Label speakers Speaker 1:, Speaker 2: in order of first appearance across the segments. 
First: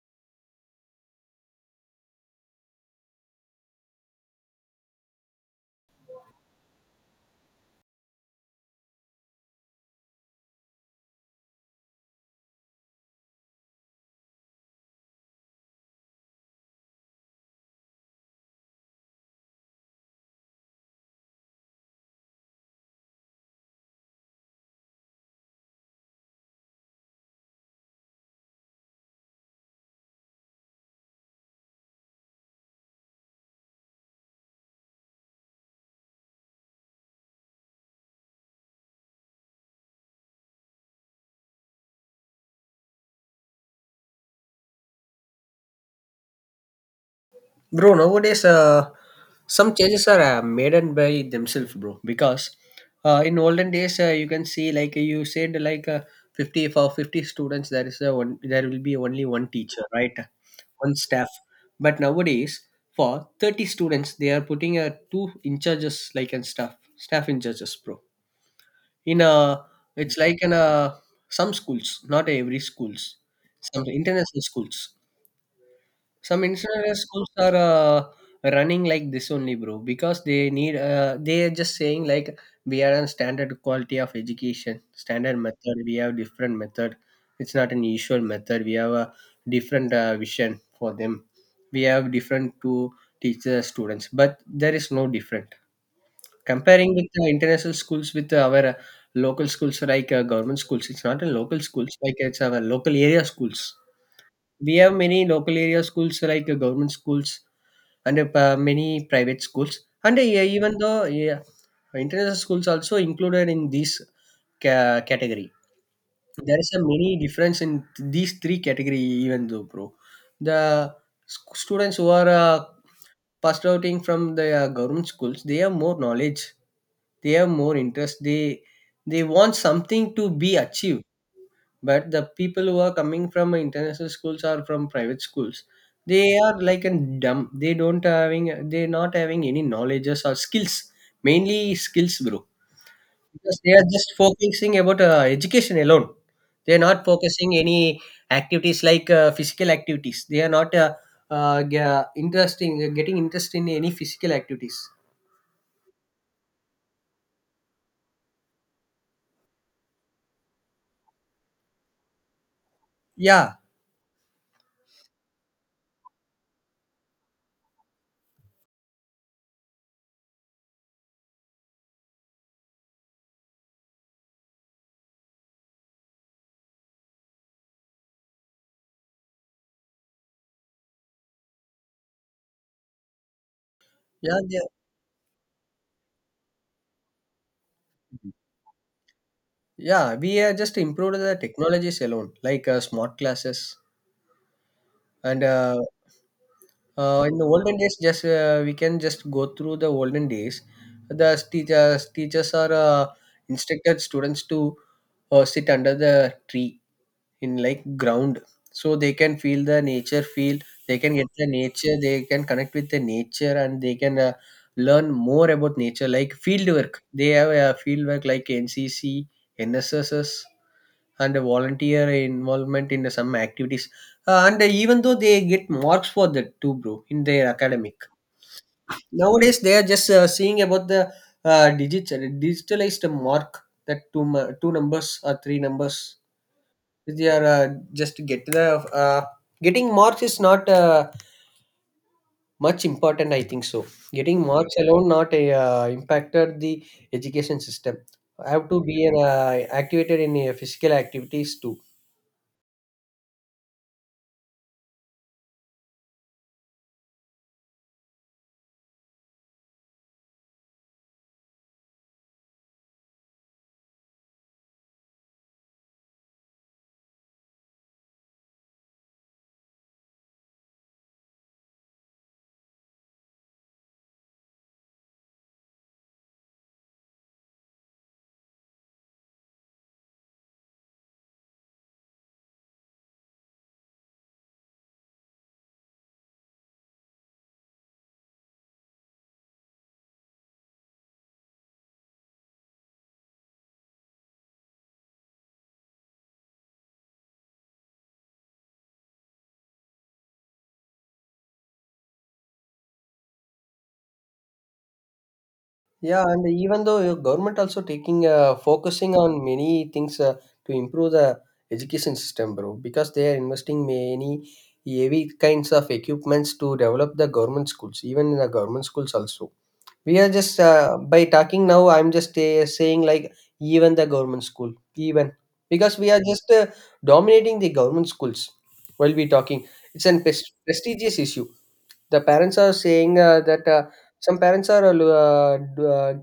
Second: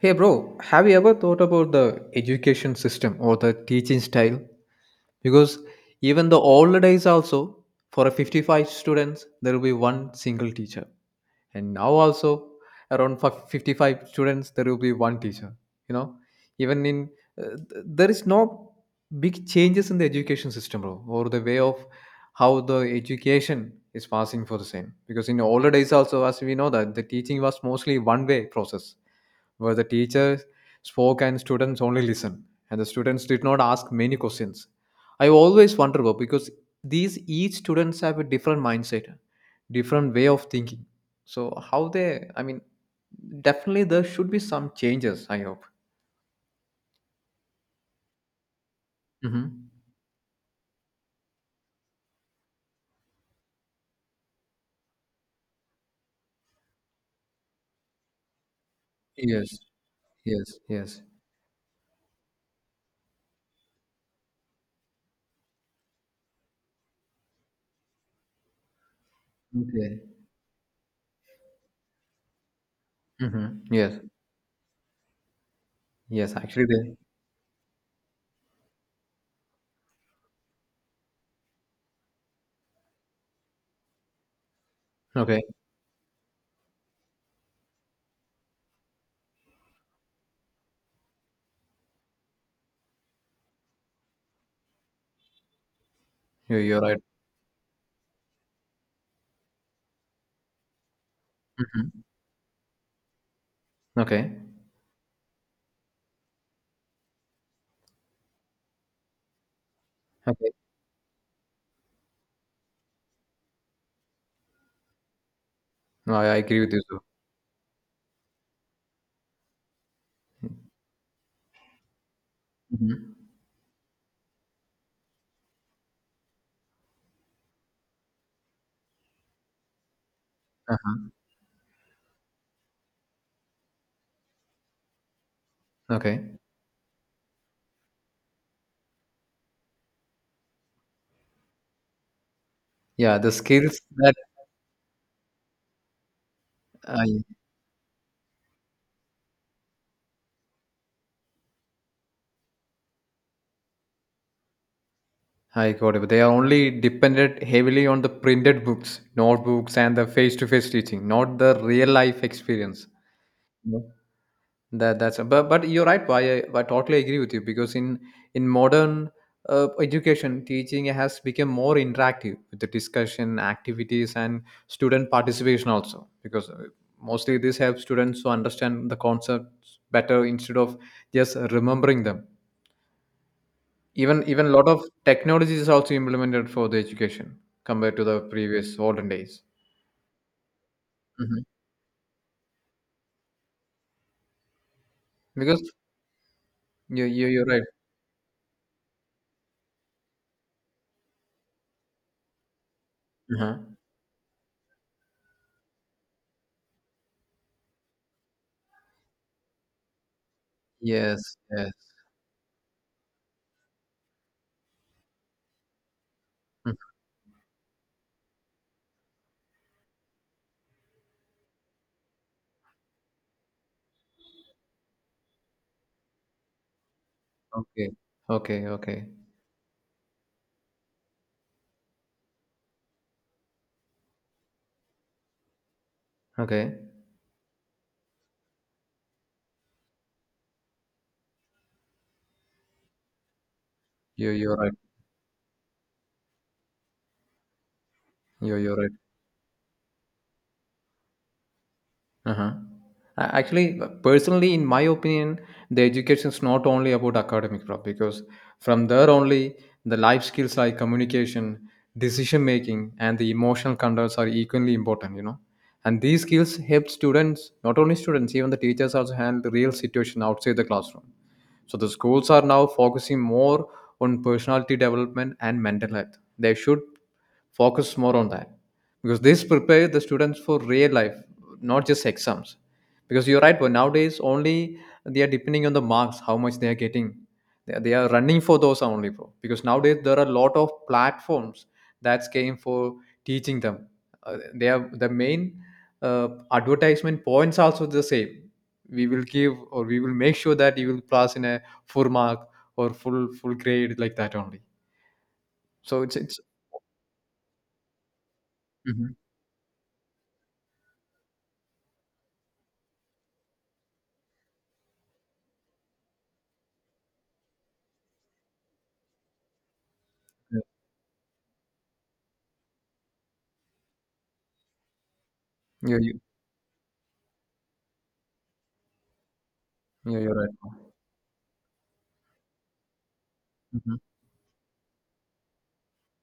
Speaker 1: Hey, bro, have you ever thought about the education system or the teaching style? Because even the old days, also, for a 55 students, there will be one single teacher. And now, also, around 55 students, there will be one teacher. You know, even in there is no big changes in the education system, bro, or the way of how the education is passing for the same. Because in the older days, also, as we know, that the teaching was mostly one way process where the teacher spoke and students only listened, and the students did not ask many questions. I always wonder about because these each students have a different mindset, different way of thinking. So how they, I mean, definitely there should be some changes. I hope.
Speaker 2: Bro, nowadays,
Speaker 1: Hmm.
Speaker 2: some changes are made and by themselves, bro. Because in olden days, you can see like you said, like 50 for 50 students, there is a one, there will be only one
Speaker 1: Yes.
Speaker 2: teacher, right?
Speaker 1: Yes.
Speaker 2: One
Speaker 1: Yes.
Speaker 2: staff. But nowadays, for 30 students, they are putting two in charges, like and staff, staff in charges, bro. In
Speaker 1: Okay.
Speaker 2: it's like in some schools, not every schools,
Speaker 1: Mm-hmm.
Speaker 2: some
Speaker 1: Yes.
Speaker 2: international schools
Speaker 1: Yes.
Speaker 2: some
Speaker 1: Actually,
Speaker 2: international
Speaker 1: they.
Speaker 2: schools are running like this only, bro, because they need. They are just saying like we are on standard quality of education, standard
Speaker 1: Okay.
Speaker 2: method. We have different method. It's not an usual method. We have a different vision for them. We have different to teach the students, but there is no different.
Speaker 1: You, you're
Speaker 2: Comparing
Speaker 1: right.
Speaker 2: with the international schools with our local schools like government schools, it's not in local schools
Speaker 1: Mm-hmm.
Speaker 2: like it's our local area schools.
Speaker 1: Okay.
Speaker 2: We have many local area schools like government schools and many private schools. And yeah,
Speaker 1: Okay.
Speaker 2: even though yeah, international schools also included in this category.
Speaker 1: No, I
Speaker 2: There
Speaker 1: agree
Speaker 2: is
Speaker 1: with
Speaker 2: a
Speaker 1: you too.
Speaker 2: many difference in these three category even though bro. The students who are
Speaker 1: Hmm.
Speaker 2: passed outing from the government schools, they have more knowledge, they have more interest, they want something to be achieved, but the people who are coming from international schools or from private schools, they
Speaker 1: Okay.
Speaker 2: are like a dumb, they don't having, they not having any knowledges or skills, mainly skills, bro.
Speaker 1: Yeah, the
Speaker 2: Because they
Speaker 1: skills
Speaker 2: are
Speaker 1: that
Speaker 2: just focusing about education alone, they are not
Speaker 1: I
Speaker 2: focusing any activities like physical activities. They are not interesting getting interest in any physical activities.
Speaker 1: I got it. But they are only dependent heavily on the printed books, notebooks, and the face-to-face teaching, not the real-life experience.
Speaker 2: Yeah,
Speaker 1: Yeah. That's but you're right. I totally agree with you because in modern education, teaching has become more interactive with the discussion, activities, and student participation also. Because mostly this helps students to understand the concepts better instead of just remembering them. Even
Speaker 2: yeah,
Speaker 1: even a
Speaker 2: they
Speaker 1: lot
Speaker 2: are-
Speaker 1: of technology is also implemented for the education compared to the previous olden days.
Speaker 2: yeah, we are just improved the
Speaker 1: Mhm.
Speaker 2: technologies alone like smart classes and
Speaker 1: Because you you
Speaker 2: In
Speaker 1: you're
Speaker 2: the
Speaker 1: right.
Speaker 2: olden days, just we can just go through the olden days. The teachers are
Speaker 1: Uh.
Speaker 2: instructed students to sit under the tree in like ground, so they can feel the nature feel, they can get
Speaker 1: Yes,
Speaker 2: the
Speaker 1: yes.
Speaker 2: nature, they can connect with the nature, and they can learn more about nature, like field
Speaker 1: Mhm.
Speaker 2: work. They have a field work like ncc, nsss, and a volunteer involvement in some activities. And even though they get marks for that too, bro, in their
Speaker 1: Okay,
Speaker 2: academic.
Speaker 1: okay, okay,
Speaker 2: Nowadays they are just seeing about the digital digitalized mark, that two numbers or three numbers.
Speaker 1: okay.
Speaker 2: If they are just get the uh, getting marks is not much important, I think so.
Speaker 1: You
Speaker 2: Getting
Speaker 1: you're right.
Speaker 2: marks alone not a, impacted the education system. I
Speaker 1: You
Speaker 2: have
Speaker 1: you're
Speaker 2: to
Speaker 1: right.
Speaker 2: be an, activated in physical activities too.
Speaker 1: Uh-huh. Actually, personally, in my opinion, the education is not only about academic prop because from there only the life skills like communication, decision making, and the emotional controls are equally important. You know, and these skills help students, not only students, even the teachers also handle the real situation outside the classroom. So the schools are now focusing more on personality development and mental health. They should focus more on that because this prepare the students for real life, not just exams. Because you're right, but nowadays only they are depending on the marks, how much they are getting. They are running for those only, bro. Because nowadays there are a lot of platforms that's came for teaching them. They are the main advertisement points also the same, we will give or we will make sure that you will pass in a full mark or full grade, like that only, so
Speaker 2: Yeah,
Speaker 1: it's.
Speaker 2: and even though your government also taking
Speaker 1: Mhm.
Speaker 2: focusing on many things to improve the education system, bro, because they are investing many heavy kinds of equipments to develop the government schools, even in the government schools also. We are just
Speaker 1: Yeah,
Speaker 2: by talking now. I'm just saying like, even the government school, even because
Speaker 1: yeah,
Speaker 2: we
Speaker 1: you,
Speaker 2: are just dominating the government schools. While we talking, it's
Speaker 1: yeah,
Speaker 2: an
Speaker 1: you're right.
Speaker 2: prestigious issue. The parents are saying that
Speaker 1: Mhm.
Speaker 2: some parents are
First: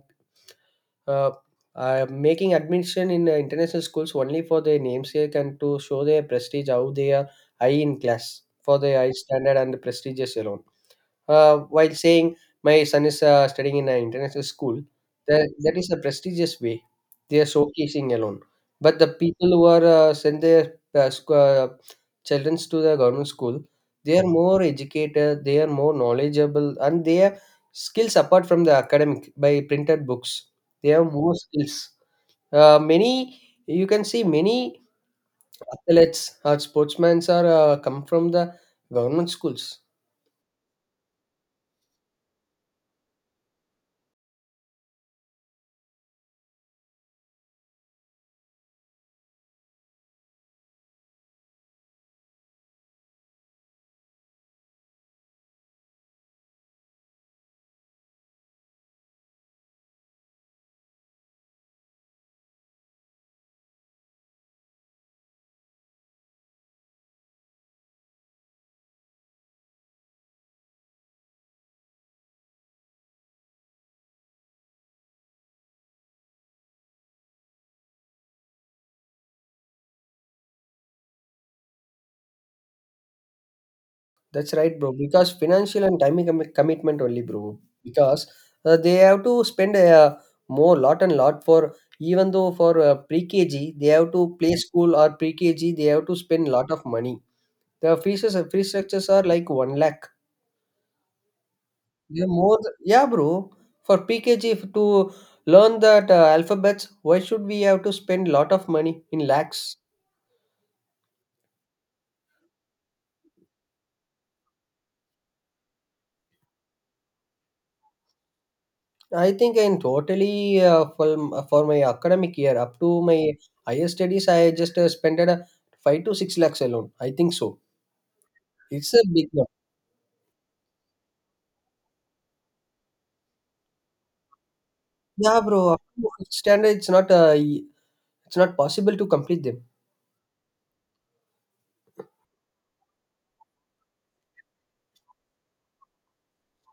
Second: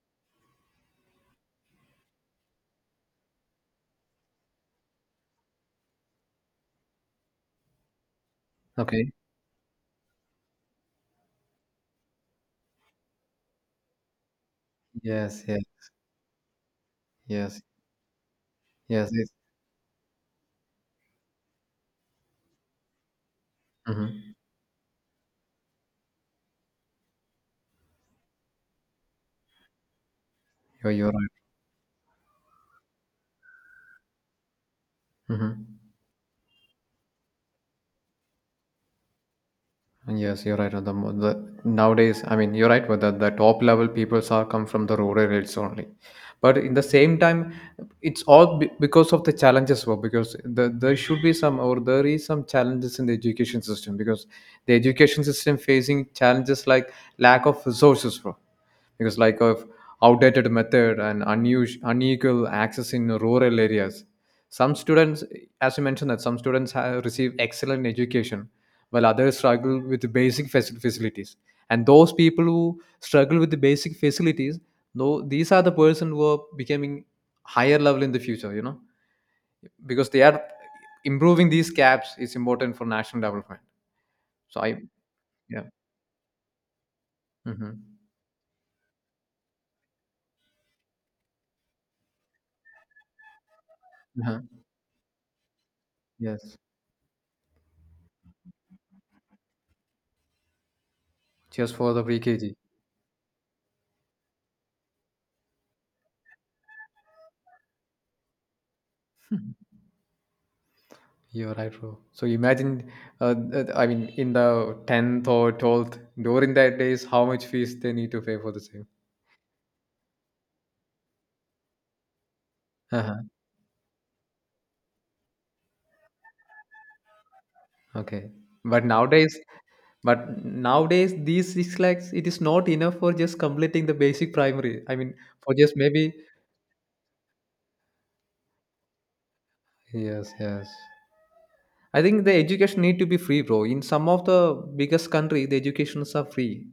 Speaker 2: uh, making admission in international schools only for their namesake and to show their prestige, how they are high in class for their
Speaker 1: Okay.
Speaker 2: high standard and prestigious alone. While saying my son is studying in an international school,
Speaker 1: Yes, yes,
Speaker 2: that is a prestigious way they are
Speaker 1: yes,
Speaker 2: showcasing alone. But the
Speaker 1: yes, it's.
Speaker 2: people who are send their children to the government school, they are
Speaker 1: Mhm.
Speaker 2: more educated, they are more knowledgeable, and they are skills apart from the academic by printed books. They
Speaker 1: You're
Speaker 2: have
Speaker 1: right.
Speaker 2: more skills. Many, you can see many
Speaker 1: Mhm.
Speaker 2: athletes or sportsmen are come from the government schools.
Speaker 1: Yes, you're right. on The, the nowadays, I mean, you're right with that. The top level peoples are come from the rural areas only, but in the same time, it's all because of the challenges. Well, because the, there should be some or there is some challenges in the education system because the education system facing challenges like lack of resources. Bro, because like of outdated method and unusual unequal access in rural areas, some students, as you mentioned that some students have received excellent education while others struggle with the basic facilities, and those people who struggle with the basic facilities, though these are the person who are becoming higher level in the future, you know, because they are improving these gaps is important for national development.
Speaker 2: That's
Speaker 1: So I.
Speaker 2: right, bro. Because
Speaker 1: Yeah.
Speaker 2: financial and timing commitment only, bro.
Speaker 1: Hmm.
Speaker 2: Because they have to spend more lot and lot for, even though for pre-KG, they have to
Speaker 1: Uh-huh.
Speaker 2: play school or pre-KG, they have to spend
Speaker 1: Yes.
Speaker 2: lot of money. The fee structures are like 1 lakh.
Speaker 1: Cheers for the
Speaker 2: They're
Speaker 1: pre-kg.
Speaker 2: more, yeah, bro. For PKG, if to learn that alphabets, why should we have to spend lot of money in lakhs?
Speaker 1: You're right, bro. So imagine, I mean, in the 10th or 12th, during that days, how much fees they need to pay for the same.
Speaker 2: I think I'm totally for my academic year up to
Speaker 1: Uh-huh.
Speaker 2: my higher studies. I just spent a 5 to 6 lakhs alone, I think so.
Speaker 1: Okay. But
Speaker 2: It's a big
Speaker 1: nowadays,
Speaker 2: one.
Speaker 1: but nowadays, these 6 lakhs, it is not enough for just completing the basic primary. I mean,
Speaker 2: Yeah,
Speaker 1: for
Speaker 2: bro,
Speaker 1: just
Speaker 2: up to
Speaker 1: maybe.
Speaker 2: 5th Standard. It's not. It's not possible to complete them.
Speaker 1: Yes, yes. I think the education need to be free, bro. In some of the biggest country, the educations are free.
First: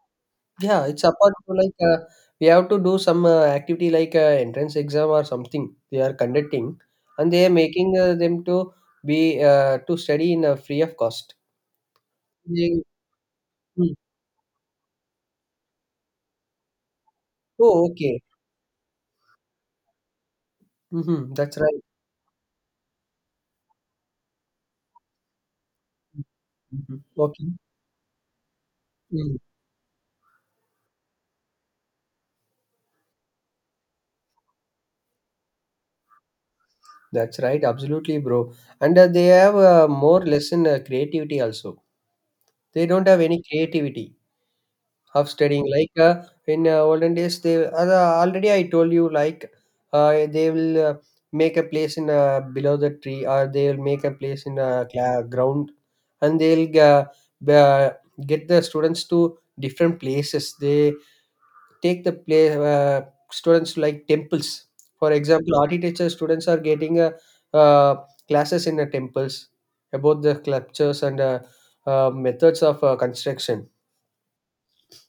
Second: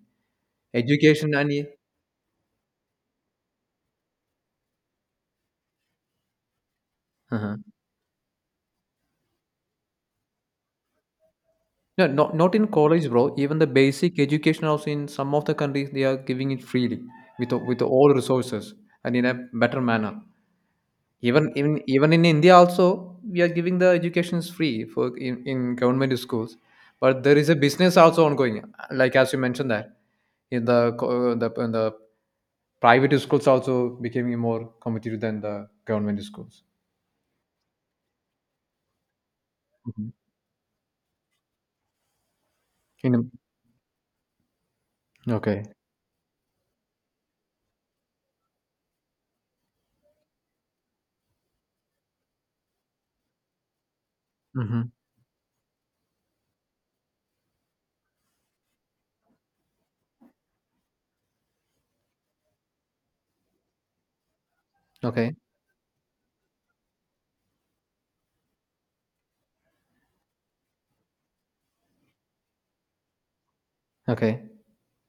Speaker 2: Yeah, it's apart
Speaker 1: Education and.
Speaker 2: from
Speaker 1: E.
Speaker 2: like we have to do some activity like entrance exam or something. They are conducting, and they are
Speaker 1: Uh-huh.
Speaker 2: making them to be to study in free of cost.
Speaker 1: No, not, not in
Speaker 2: They-
Speaker 1: college, bro. Even the
Speaker 2: Mm.
Speaker 1: basic education also in some of the countries they are giving it freely with
Speaker 2: Oh,
Speaker 1: all
Speaker 2: okay.
Speaker 1: resources and in a better manner.
Speaker 2: Mm-hmm.
Speaker 1: Even
Speaker 2: That's right.
Speaker 1: even even in India also we are giving the educations free for in government schools,
Speaker 2: Mhm.
Speaker 1: but there is
Speaker 2: Okay.
Speaker 1: a business also ongoing. Like as
Speaker 2: Mm-hmm.
Speaker 1: you mentioned that in the the in the private schools also becoming more competitive than the government schools.
Speaker 2: That's right, absolutely, bro. And they have
Speaker 1: Mhm.
Speaker 2: more lesson creativity also. They don't have
Speaker 1: In,
Speaker 2: any creativity of
Speaker 1: okay.
Speaker 2: studying. Like in olden days, they already I told you like they will make a place in below the tree, or they will make a place in
Speaker 1: Hmm.
Speaker 2: a cla ground, and they'll b- uh, get the students to different places. They take the play uh, students like temples, for
Speaker 1: Okay.
Speaker 2: example, architecture students are getting a uh, classes in the temples about the sculptures and methods of construction.
Speaker 1: Okay.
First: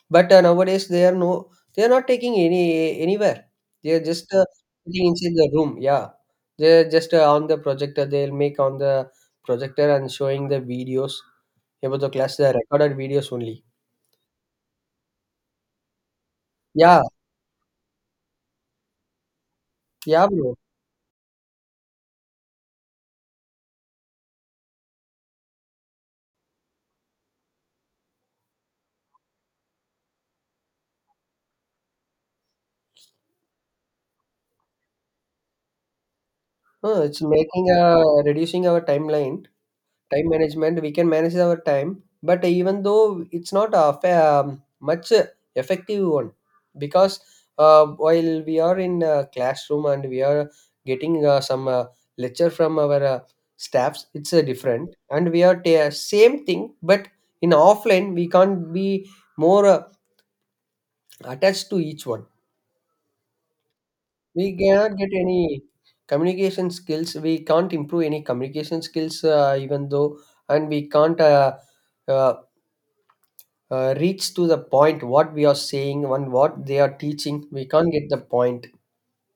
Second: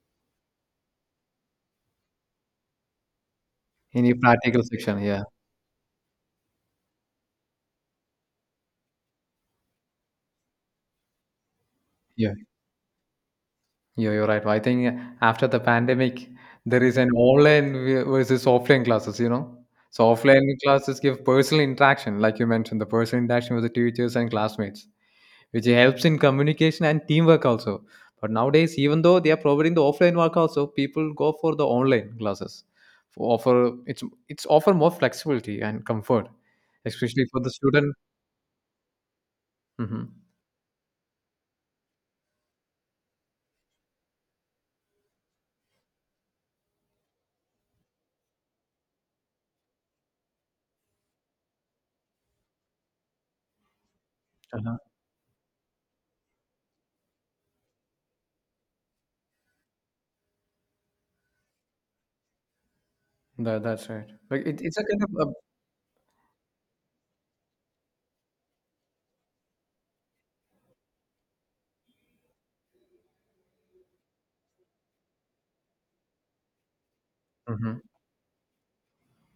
Speaker 2: But nowadays they are no, they are not taking any anywhere, they are
Speaker 1: In the
Speaker 2: just
Speaker 1: practical section,
Speaker 2: sitting
Speaker 1: yeah.
Speaker 2: inside the room. Yeah, they're just on the projector, they'll make on the projector and showing the videos about the
Speaker 1: Yeah,
Speaker 2: class. They are recorded videos only.
Speaker 1: you're right. I think after the pandemic, there is
Speaker 2: Yeah,
Speaker 1: an online versus offline classes, you know. So
Speaker 2: yeah,
Speaker 1: offline
Speaker 2: bro.
Speaker 1: classes give personal interaction, like you mentioned, the personal interaction with the teachers and classmates, which helps in communication and teamwork also. But nowadays, even though they are providing the offline work also, people go for the online classes. For offer it's offer more flexibility and comfort,
Speaker 2: Huh, it's
Speaker 1: especially for the
Speaker 2: making
Speaker 1: student.
Speaker 2: reducing our timeline.
Speaker 1: Hmm.
Speaker 2: Time management, we can manage our time, but even though it's not a much effective one, because while we are in a classroom and we are getting some lecture from our staffs, it's
Speaker 1: Uh-huh.
Speaker 2: different, and we are same thing, but in offline we can't be more attached to each one.
Speaker 1: That's right. Like
Speaker 2: We
Speaker 1: it's a
Speaker 2: cannot
Speaker 1: kind
Speaker 2: get
Speaker 1: of a.
Speaker 2: any communication skills. We can't improve any communication skills, even though, and we can't. Uh, reach to the point what we are saying and what they are teaching, we
Speaker 1: Mhm.
Speaker 2: can't get the point.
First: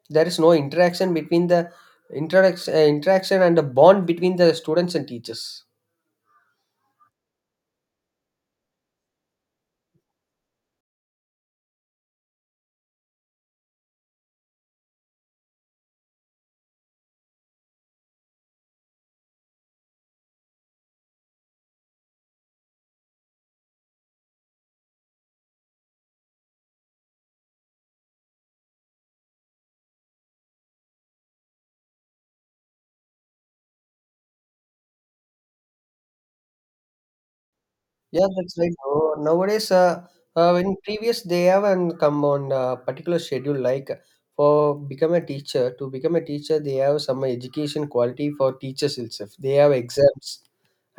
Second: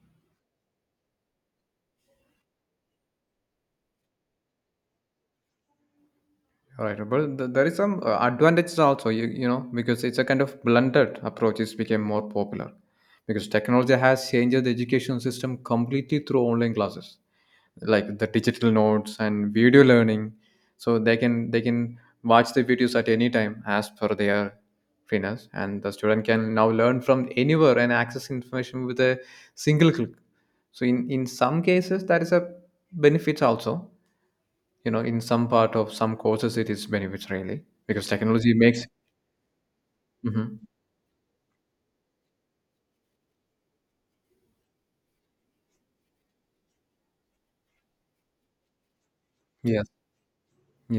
Speaker 2: There is no interaction between the interaction and the bond between the students and teachers.
Speaker 1: Alright, but there is some advantages also, you know, because it's a kind of blended approach. It's became more popular because technology has changed the education system completely through online classes, like the digital notes and video learning. So they can watch the videos at any time as per their fitness, and the student can now learn from anywhere and access information with a single click. So in some cases, that is a benefit also, you know, in some part of some courses it is benefits really because
Speaker 2: Yeah,
Speaker 1: technology
Speaker 2: that's right,
Speaker 1: makes.
Speaker 2: bro. Nowadays
Speaker 1: Mhm.
Speaker 2: in previous they haven't come on a particular schedule like for become a teacher to become a teacher, they have some education quality for teachers itself, they have
Speaker 1: Yes,
Speaker 2: exams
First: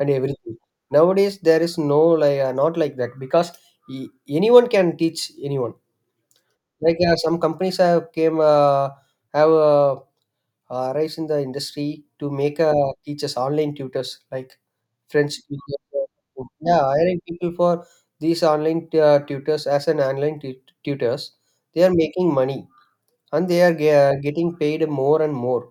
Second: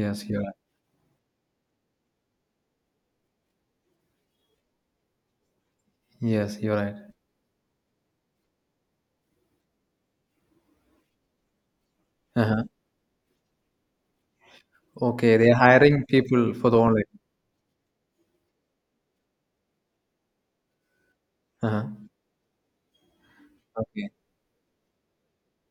Speaker 2: and
Speaker 1: you're right.
Speaker 2: everything. Nowadays there is no like not like that, because e- anyone can teach anyone.
Speaker 1: Yes, you're right.
Speaker 2: Like yeah, some companies have came have rise in the industry to make
Speaker 1: Uh-huh.
Speaker 2: teachers online tutors like
Speaker 1: Okay,
Speaker 2: French
Speaker 1: they're
Speaker 2: tutors.
Speaker 1: hiring people for the
Speaker 2: Yeah,
Speaker 1: online.
Speaker 2: hiring people for these online tutors as an online tutors. They
Speaker 1: Uh-huh.
Speaker 2: are making money and they are
Speaker 1: Okay.
Speaker 2: getting paid more and more.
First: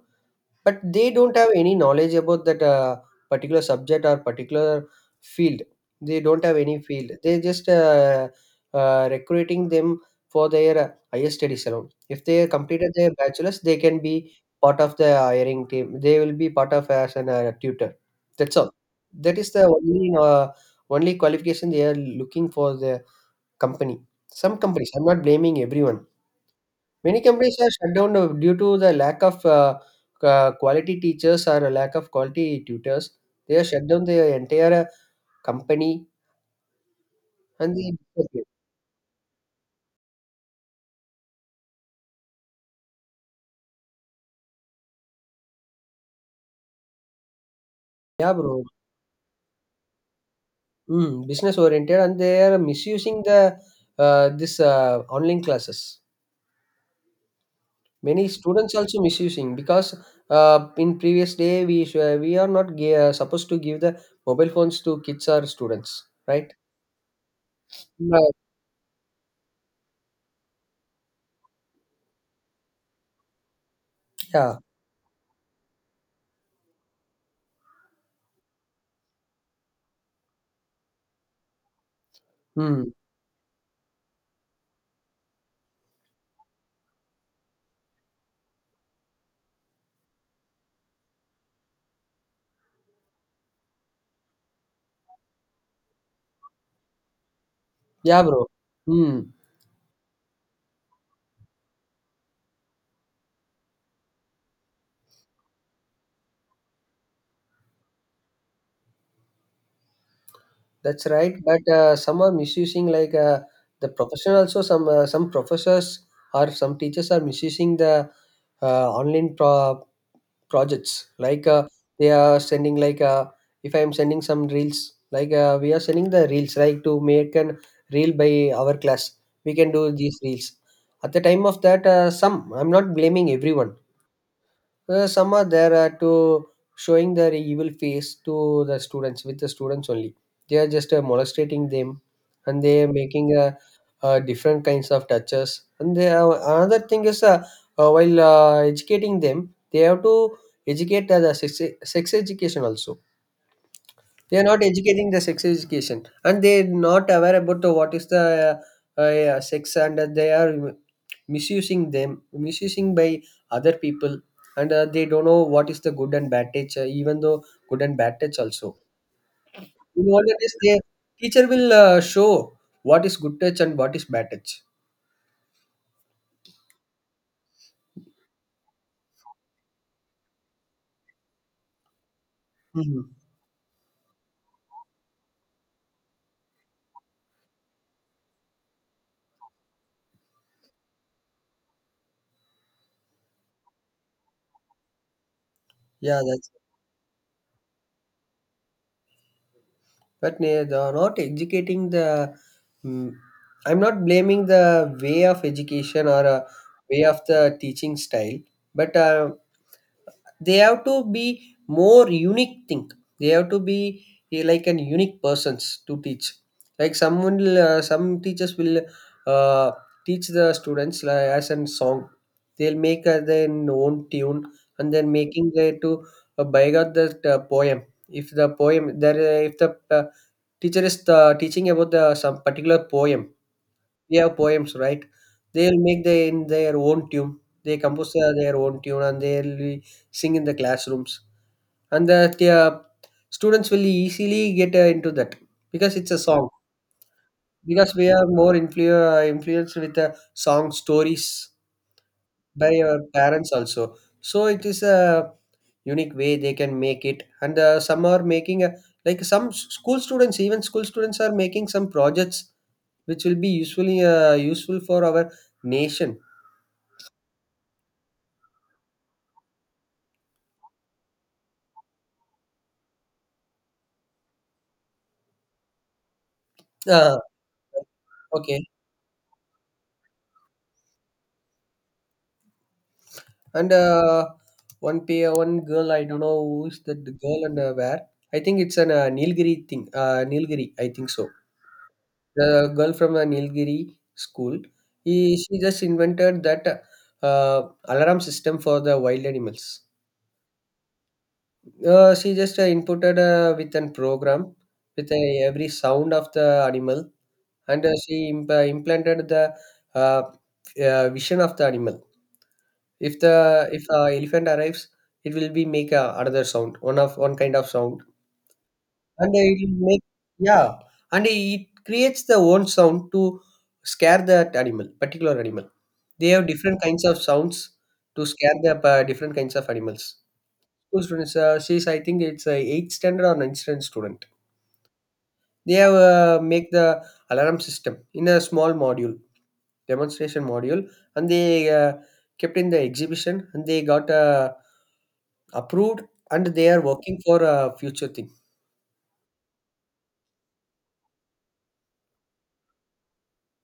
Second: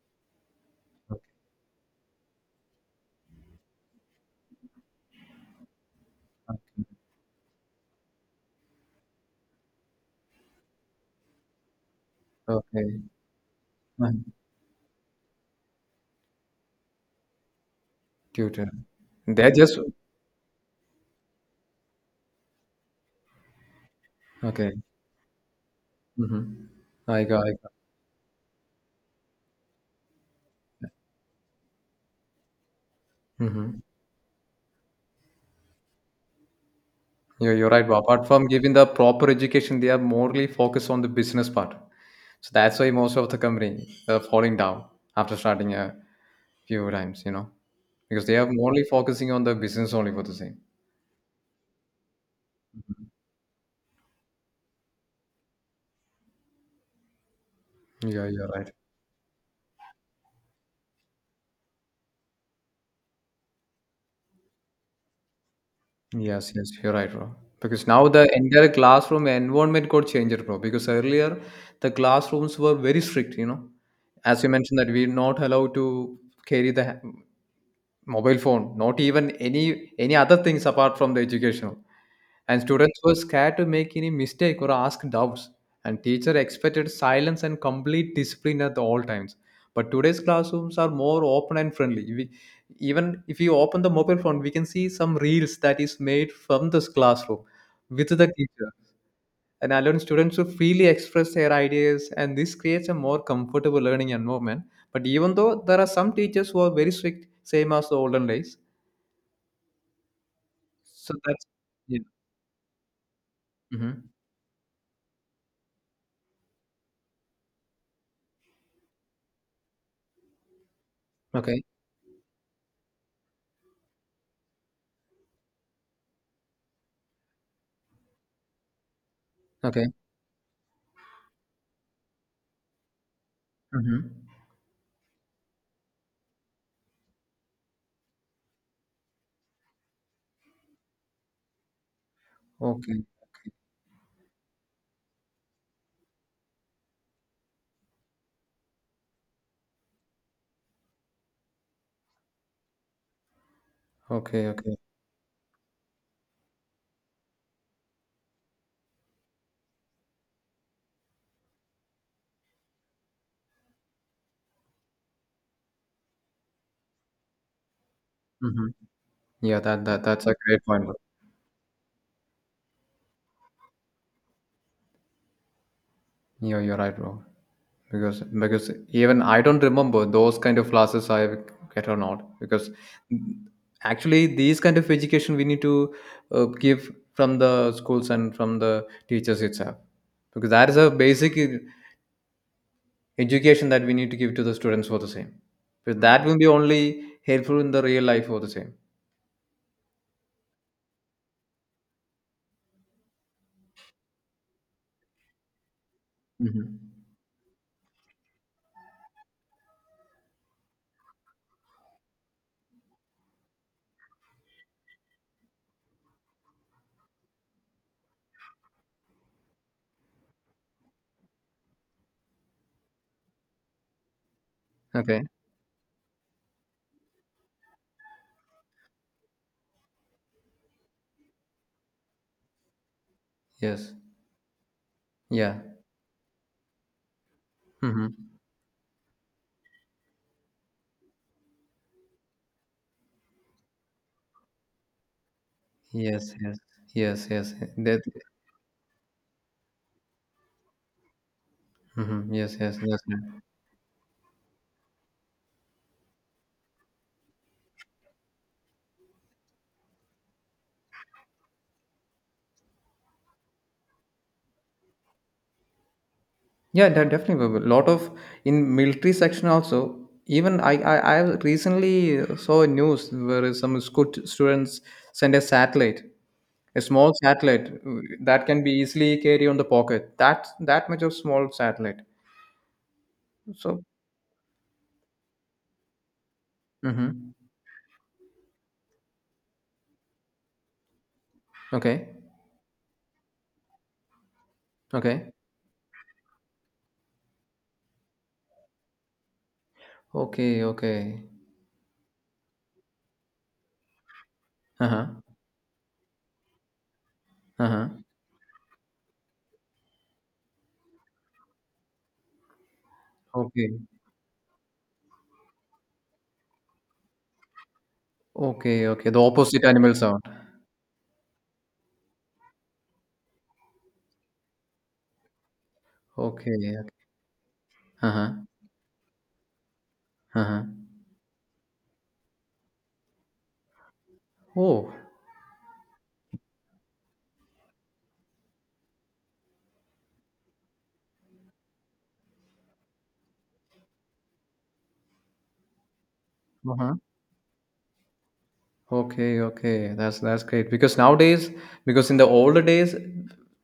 Speaker 2: But they
Speaker 1: Okay.
Speaker 2: don't have any knowledge about that particular subject or particular field. They don't have
Speaker 1: Okay,
Speaker 2: any field. They just recruiting them for their higher studies alone. If they completed
Speaker 1: okay.
Speaker 2: their bachelor's, they can
Speaker 1: Uh-huh.
Speaker 2: be part of the hiring team. They will be part of as an tutor. That's
Speaker 1: Tutor.
Speaker 2: all. That
Speaker 1: They're
Speaker 2: is the
Speaker 1: just.
Speaker 2: only only qualification they are looking for the company. Some
Speaker 1: Okay.
Speaker 2: companies. I'm not blaming everyone.
Speaker 1: Mm-hmm.
Speaker 2: Many
Speaker 1: I got, I
Speaker 2: companies are
Speaker 1: got.
Speaker 2: shut down now due to the lack of quality teachers or a lack of quality tutors. They have
Speaker 1: Mm-hmm.
Speaker 2: shut down their entire company
Speaker 1: You're
Speaker 2: and
Speaker 1: right,
Speaker 2: they
Speaker 1: Bob. Apart
Speaker 2: disappear.
Speaker 1: from giving the proper education they are morely focused on the business part, so that's why most of the company are falling down after starting a few times, you know, because
Speaker 2: Yeah,
Speaker 1: they are
Speaker 2: bro.
Speaker 1: only focusing on the business only for the same.
Speaker 2: Mm, business oriented and they are misusing the this online classes.
Speaker 1: Yeah,
Speaker 2: Many
Speaker 1: you're right.
Speaker 2: students also misusing, because in previous day we are not supposed to give the mobile phones to kids or students,
Speaker 1: Yes,
Speaker 2: right?
Speaker 1: yes, you're right, bro. Because now the
Speaker 2: But,
Speaker 1: entire classroom environment got changed, bro. Because earlier the classrooms were very strict, you know. As you
Speaker 2: yeah.
Speaker 1: mentioned that we're not allowed to carry the mobile phone, not even any other things apart from the educational, and
Speaker 2: Mm,
Speaker 1: students were scared to make any mistake or ask doubts, and teacher expected silence and complete discipline at all times. But today's classrooms are more open and friendly, we, even if you open the mobile phone we can see some reels that is made from this classroom with
Speaker 2: yeah,
Speaker 1: the
Speaker 2: bro.
Speaker 1: teacher,
Speaker 2: Hmm.
Speaker 1: and allowing students to freely express their ideas, and this creates a more comfortable learning environment. But even though there are some teachers who are very strict, same as the olden days,
Speaker 2: That's
Speaker 1: so
Speaker 2: right,
Speaker 1: that's.
Speaker 2: but
Speaker 1: Yeah.
Speaker 2: some are misusing like the
Speaker 1: Hmm.
Speaker 2: profession also, some professors or some teachers are misusing the online projects like
Speaker 1: Okay.
Speaker 2: they are sending like if I am sending some reels like we are sending the reels like to make an reel by our class, we can
Speaker 1: Okay.
Speaker 2: do these reels at the time of that some, I'm not blaming everyone.
Speaker 1: Hmm.
Speaker 2: Some are there are to showing their evil face to the students, with the students only. They are just molestating them, and they are
Speaker 1: Okay.
Speaker 2: making different kinds of touches. And they are, another thing is while educating them, they have to educate the sex education also. They are
Speaker 1: Okay.
Speaker 2: not
Speaker 1: Okay.
Speaker 2: educating the sex education, and they are not aware about what is the sex, and they are misusing them, misusing by other people. And they don't know what is the good and bad touch, even though good and bad touch
Speaker 1: Hmm.
Speaker 2: also
Speaker 1: Yeah,
Speaker 2: in
Speaker 1: that's a
Speaker 2: order this
Speaker 1: great
Speaker 2: the
Speaker 1: point.
Speaker 2: teacher will show what is good touch and what is bad touch.
Speaker 1: Yeah, you're right, bro. Because even I don't remember those kind of classes I get or not. Because
Speaker 2: Mhm.
Speaker 1: actually, these kind of education we need to give from the schools and from the teachers itself. Because that is a basic education that we need to give to the students for the same. Because
Speaker 2: Yeah,
Speaker 1: that will be
Speaker 2: that's,
Speaker 1: only helpful in the real life for the same.
Speaker 2: but they are not educating the mm, I'm not blaming the way of education or way
Speaker 1: Hmm.
Speaker 2: of the teaching style, but they have to be more unique think, they have to be like an unique persons to teach. Like some teachers will uh, teach the students like, as a song. They'll make their own tune and then
Speaker 1: Okay.
Speaker 2: making their to beg out the poem. If the poem there, if the teacher is teaching about the some particular poem,
Speaker 1: Yes.
Speaker 2: they have poems, right?
Speaker 1: Yeah.
Speaker 2: They'll make the in their own tune. They compose
Speaker 1: Hmm.
Speaker 2: their own tune and they'll be sing in the classrooms. And the students will easily get into that because it's a
Speaker 1: Yes.
Speaker 2: song.
Speaker 1: Yes. Yes. Yes.
Speaker 2: Because we
Speaker 1: That.
Speaker 2: are more influenced with the song stories
Speaker 1: Hmm. Yes.
Speaker 2: by
Speaker 1: Yes. Yes.
Speaker 2: our parents also. So it is a unique way they can make it. And some are making a, like some school students, even school students are making some projects which will be useful for our nation.
Speaker 1: Yeah, definitely. A lot of in military section also. Even I recently saw a news where some school students sent a satellite, a small
Speaker 2: Uh,
Speaker 1: satellite that can
Speaker 2: okay.
Speaker 1: be easily carried on the pocket. That that much of small satellite.
Speaker 2: And
Speaker 1: So.
Speaker 2: one pay one girl. I don't know who's that
Speaker 1: Hmm.
Speaker 2: girl and where. I think it's an Nilgiri thing. Nilgiri. I think so.
Speaker 1: Okay.
Speaker 2: The girl from Nilgiri school.
Speaker 1: Okay.
Speaker 2: She just invented that alarm system for the wild animals.
Speaker 1: Okay. Okay.
Speaker 2: She just inputted with an program
Speaker 1: Uh huh.
Speaker 2: with every sound of the animal,
Speaker 1: Uh
Speaker 2: and
Speaker 1: huh.
Speaker 2: she implanted the uh, vision of the animal.
Speaker 1: Okay.
Speaker 2: If a elephant arrives, it will be make a, another sound, one kind of sound,
Speaker 1: Okay. Okay. The
Speaker 2: and it
Speaker 1: opposite
Speaker 2: will
Speaker 1: animal
Speaker 2: make,
Speaker 1: sound.
Speaker 2: yeah, and it creates the own sound to scare that animal, particular animal. They have different
Speaker 1: Okay.
Speaker 2: kinds of sounds
Speaker 1: Uh
Speaker 2: to
Speaker 1: huh.
Speaker 2: scare the different kinds of animals.
Speaker 1: Uh huh.
Speaker 2: School students, she's I think it's a eighth standard or ninth standard student.
Speaker 1: Oh.
Speaker 2: They have make the alarm system in a small module, demonstration module, and they kept in the exhibition, and they got a approved and they
Speaker 1: Uh
Speaker 2: are
Speaker 1: huh.
Speaker 2: working for a future thing.
Speaker 1: Okay, okay. That's great because nowadays, because in the older days,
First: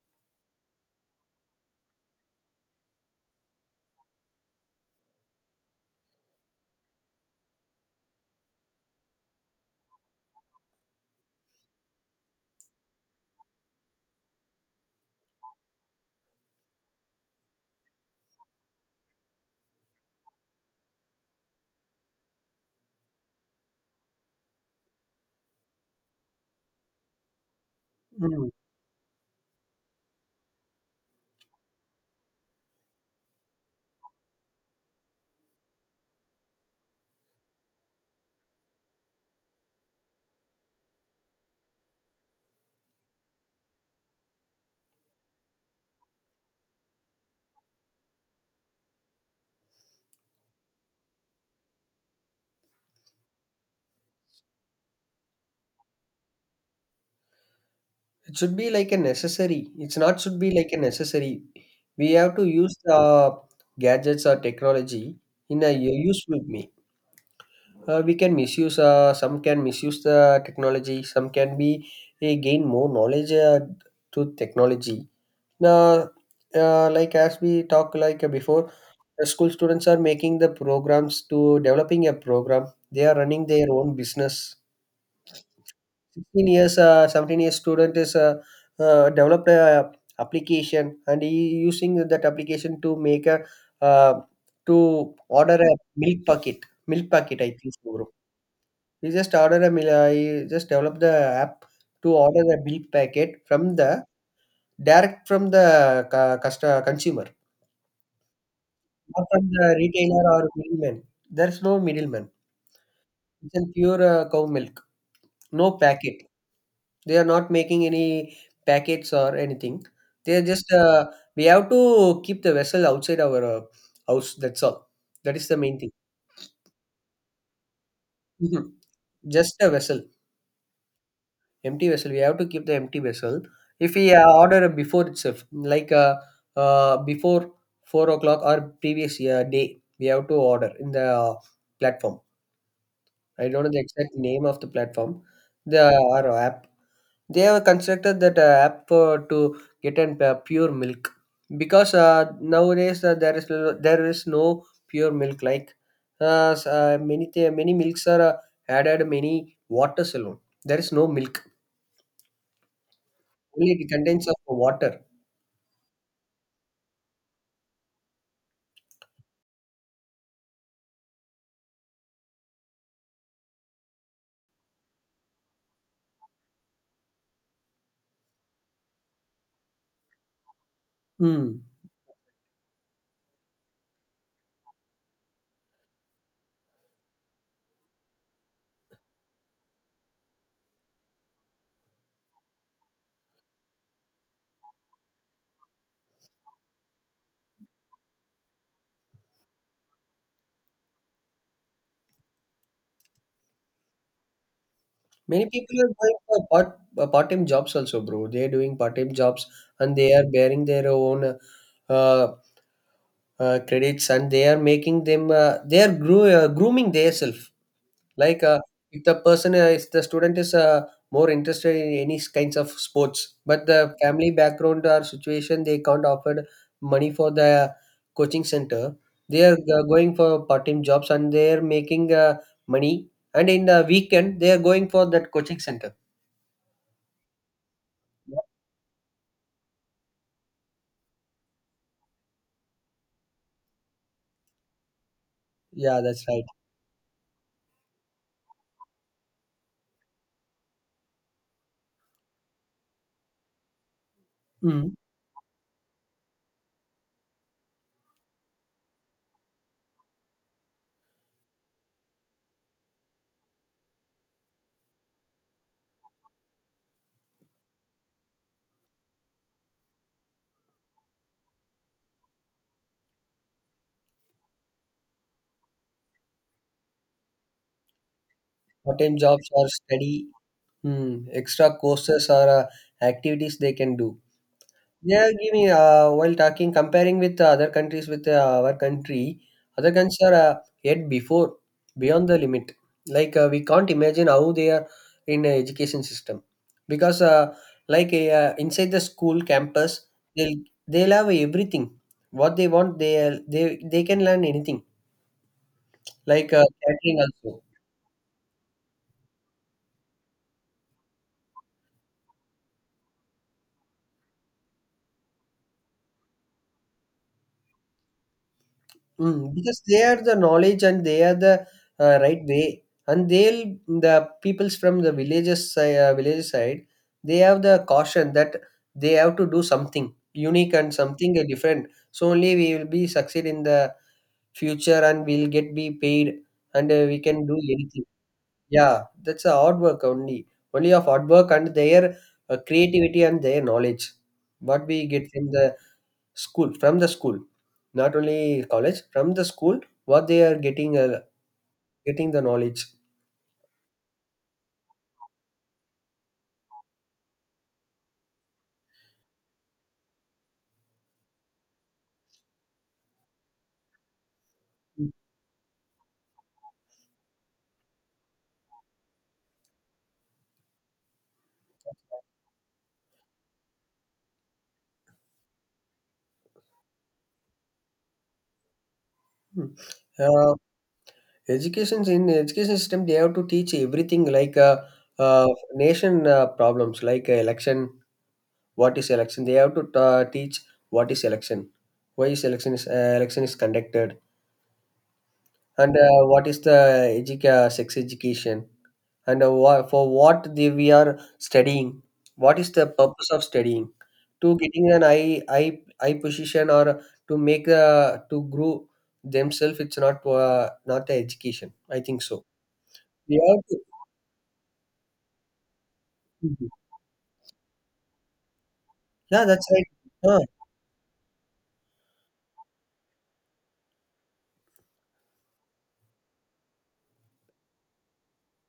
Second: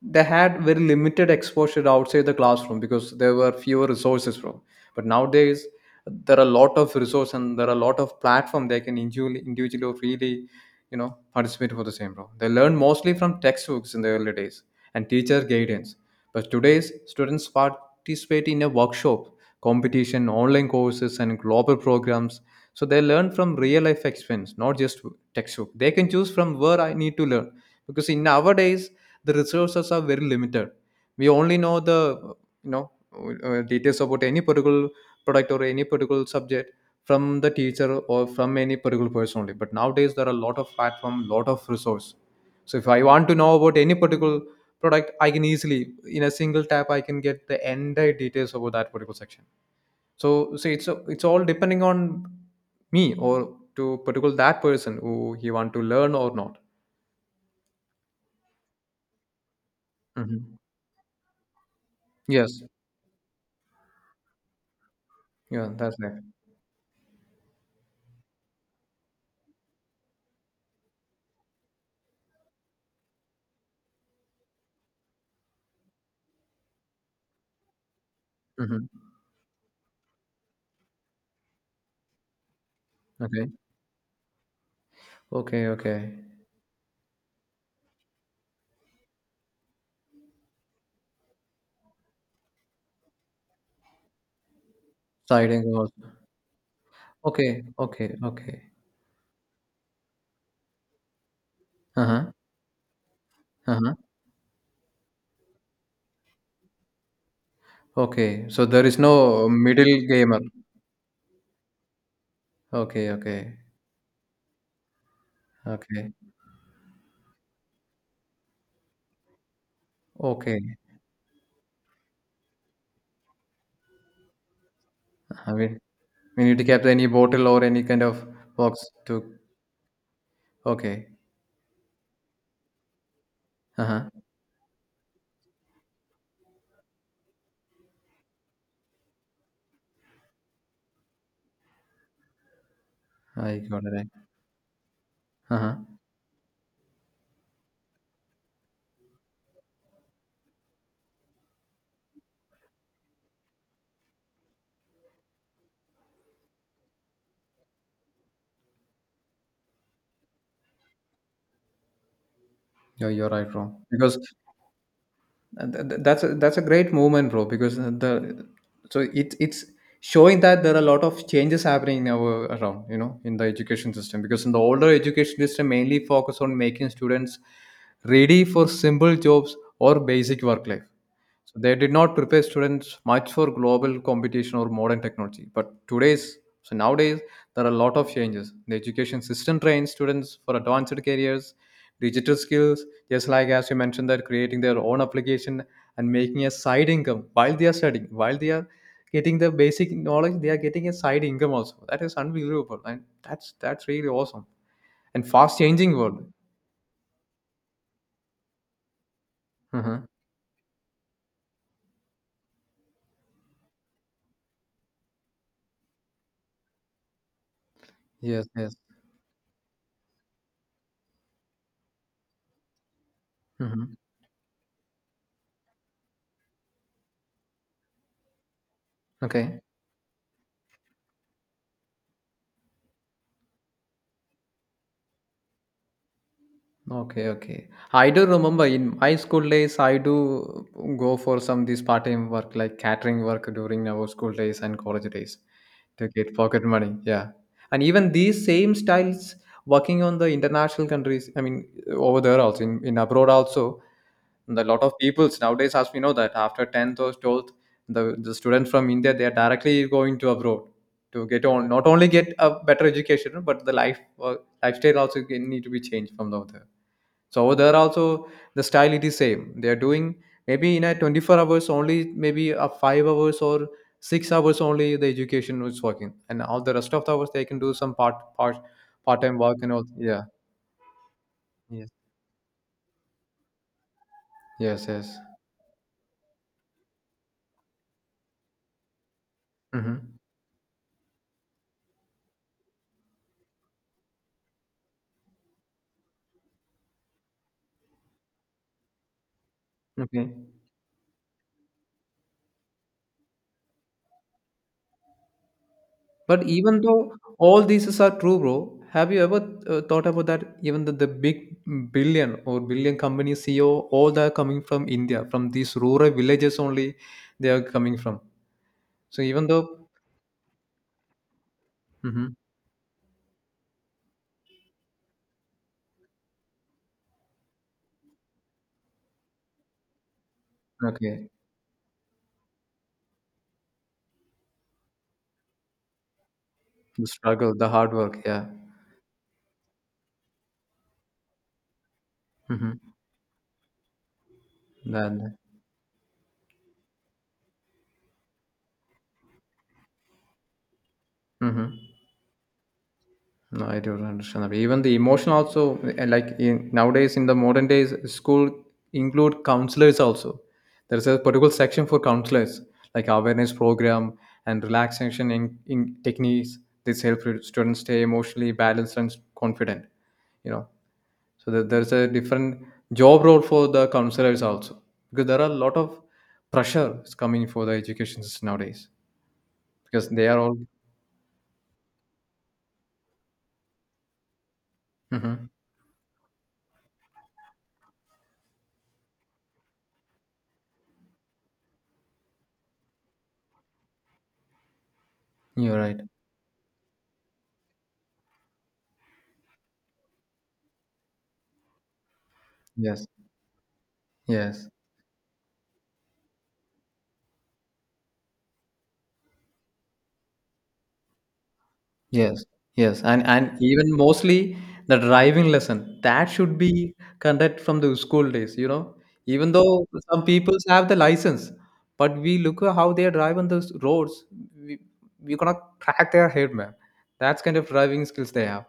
Speaker 1: they had very limited exposure outside the classroom because there were fewer resources from. But nowadays, there are a lot of resource and there are a lot of platform they can individually, individually or really, you know, participate for the same role. They learn mostly from textbooks in the early days and teacher guidance. But today's students participate in a workshop, competition, online courses, and global programs, so they learn from real life experience, not just textbook. They can choose from where I need to learn because in
Speaker 2: Mm.
Speaker 1: nowadays the resources are very limited. We only know the you know details about any particular product or any particular subject from the teacher or from any particular person only. But nowadays there are a lot of platform, lot of resource. So if I want to know about any particular product, I can easily in a single tap I can get the entire details about that particular section. So it's all depending on me or to particular that person who he want to learn or not.
Speaker 2: It should be like a necessary, it's not should be
Speaker 1: Hmm.
Speaker 2: like a necessary, we have to
Speaker 1: Yes.
Speaker 2: use the gadgets or technology in
Speaker 1: Yeah,
Speaker 2: a
Speaker 1: that's right.
Speaker 2: useful way. We can misuse, some can misuse the technology, some can be they gain more knowledge to technology now. Like as we talked like before,
Speaker 1: Hmm.
Speaker 2: the school students are making the programs to developing a program, they are running
Speaker 1: Okay.
Speaker 2: their own business.
Speaker 1: Okay. Okay.
Speaker 2: 16 years, 17 years student is developed a application and he using that application to make a, uh, to order
Speaker 1: Siding
Speaker 2: a
Speaker 1: also.
Speaker 2: milk packet. Milk packet, I
Speaker 1: Okay.
Speaker 2: think so, bro.
Speaker 1: Okay. Okay.
Speaker 2: He just order a he just developed the app
Speaker 1: Uh
Speaker 2: to
Speaker 1: huh.
Speaker 2: order the milk packet from
Speaker 1: Uh huh.
Speaker 2: the direct from the customer consumer,
Speaker 1: Okay. So there is
Speaker 2: not from
Speaker 1: no
Speaker 2: the
Speaker 1: middle
Speaker 2: retailer
Speaker 1: gamer.
Speaker 2: or middleman. There's no middleman.
Speaker 1: Okay.
Speaker 2: It's
Speaker 1: Okay.
Speaker 2: a pure cow milk, no
Speaker 1: Okay.
Speaker 2: packet. They are not making any packets or anything. They are just
Speaker 1: Okay.
Speaker 2: we have to keep the vessel outside our house. That's all. That is
Speaker 1: I
Speaker 2: the main
Speaker 1: mean,
Speaker 2: thing.
Speaker 1: we need to keep any bottle or any kind of
Speaker 2: Mhm.
Speaker 1: box to.
Speaker 2: Just a vessel,
Speaker 1: Okay.
Speaker 2: empty vessel. We have to keep the empty vessel.
Speaker 1: Uh
Speaker 2: If we
Speaker 1: huh.
Speaker 2: order before itself, like before 4 o'clock or previous day, we have to order in the platform. I
Speaker 1: I
Speaker 2: don't know the
Speaker 1: got it. Right.
Speaker 2: exact name of the platform,
Speaker 1: Uh huh.
Speaker 2: the our app. They have constructed that app to get an pure milk because nowadays there is no pure milk like many many milks are added many waters alone. There is no milk.
Speaker 1: You're right,
Speaker 2: Only
Speaker 1: wrong.
Speaker 2: it
Speaker 1: Because
Speaker 2: contains of water.
Speaker 1: and that's a great movement, bro. Because the so it's showing that there are a lot of changes happening now around, you know, in the education system. Because in the older education system, mainly focus on making students ready for simple jobs or basic work life. So
Speaker 2: Hmm.
Speaker 1: they did not prepare students much for global competition or modern technology. But today's so nowadays there are a lot of changes. The education system trains students for advanced careers, digital skills, just like as you mentioned that creating their own application and making a side income while they are studying, while they are getting the basic knowledge, they are getting a side income also. That is unbelievable, and that's really awesome and
Speaker 2: Many
Speaker 1: fast
Speaker 2: people are
Speaker 1: changing
Speaker 2: going
Speaker 1: world.
Speaker 2: for part-time jobs also, bro. They are doing part-time jobs and
Speaker 1: Uh-huh.
Speaker 2: they are bearing their own uh, credits and they are making them. They are grooming themselves. Like
Speaker 1: Yes, yes.
Speaker 2: if the person, if the student is more interested in any kinds of sports, but
Speaker 1: Hmm.
Speaker 2: the family background or situation they can't afford money for the coaching center, they are
Speaker 1: Okay.
Speaker 2: going for part-time jobs and they are making money. And in the weekend, they are going for that coaching center.
Speaker 1: Okay. Okay. I do remember in my school days I do go for some this part-time work like catering work during our school days and college days
Speaker 2: Yeah,
Speaker 1: to
Speaker 2: that's
Speaker 1: get
Speaker 2: right.
Speaker 1: pocket money. Yeah. And even these same styles working on the international countries, I mean, over there also, in abroad also. And a lot
Speaker 2: Mm.
Speaker 1: of peoples nowadays, as we know that after 10th or 12th, the students from India they are directly going to abroad to get on not only get a better education but the life lifestyle also can- need to be changed from over there. So over there also the style it is same, they are doing maybe in a 24 hours only, maybe a 5 hours or 6 hours only the education is working, and all the rest of the hours they can do some
Speaker 2: Part-time
Speaker 1: part time
Speaker 2: jobs
Speaker 1: work
Speaker 2: or
Speaker 1: and all. Yeah.
Speaker 2: study, mm, extra
Speaker 1: Yes,
Speaker 2: courses or activities they can do.
Speaker 1: yes, yes.
Speaker 2: Yeah, give me while talking, comparing with other countries with our country, other
Speaker 1: Hmm.
Speaker 2: countries are yet before, beyond the limit. Like we can't imagine how they are in education system, because like inside the school campus,
Speaker 1: Okay.
Speaker 2: they'll they'll have everything. What they want, they can learn anything.
Speaker 1: But
Speaker 2: Like
Speaker 1: even though
Speaker 2: catering
Speaker 1: all
Speaker 2: also.
Speaker 1: these are true, bro, have you ever thought about that? Even the big billion or billion company CEO, all they are coming from India, from these rural villages only, they are coming from. So even
Speaker 2: Mm, because
Speaker 1: though,
Speaker 2: they are the knowledge and they are the
Speaker 1: mhm.
Speaker 2: right way, and they'll the peoples from the villages village side. They have the caution that they have to do something unique and
Speaker 1: Okay.
Speaker 2: something different. So only we will be succeed in the future, and we'll get be paid, and
Speaker 1: The
Speaker 2: we can
Speaker 1: struggle,
Speaker 2: do
Speaker 1: the hard
Speaker 2: anything.
Speaker 1: work, yeah.
Speaker 2: Yeah, that's a hard work only, only of hard work and their
Speaker 1: Mm-hmm.
Speaker 2: creativity and their knowledge. What we get
Speaker 1: Then,
Speaker 2: from the school, not only college, from the school what they are getting
Speaker 1: mm-hmm.
Speaker 2: getting the knowledge.
Speaker 1: No, I don't understand that. Even the emotion also, like in nowadays in the modern days, school include counselors also. There is a particular section for counselors, like awareness program and relaxation in techniques. This help students stay emotionally balanced and confident. You know, so that there's a different job role for the counselors also because there are a lot of pressure is coming for the education system nowadays.
Speaker 2: Mhm.
Speaker 1: Because they are
Speaker 2: uh,
Speaker 1: all
Speaker 2: Educations in education system they have to teach everything, like uh,
Speaker 1: mhm.
Speaker 2: nation problems like election, what is election they have to teach, what is election, why is election is election is conducted,
Speaker 1: You're
Speaker 2: and
Speaker 1: right.
Speaker 2: what is the sex education, and for what they, we are studying, what is the
Speaker 1: Yes,
Speaker 2: purpose of studying, to
Speaker 1: yes,
Speaker 2: getting an eye position or to make to grow themselves, it's not not the education I think
Speaker 1: yes.
Speaker 2: so.
Speaker 1: Yes. and
Speaker 2: They
Speaker 1: and
Speaker 2: are
Speaker 1: even mostly the driving lesson, that should be conducted from the school days, you know.
Speaker 2: yeah,
Speaker 1: Even
Speaker 2: that's right.
Speaker 1: though some
Speaker 2: Huh.
Speaker 1: people have the license, but we look at how they drive on those roads, we, we cannot crack their head, man. That's kind of driving skills they have.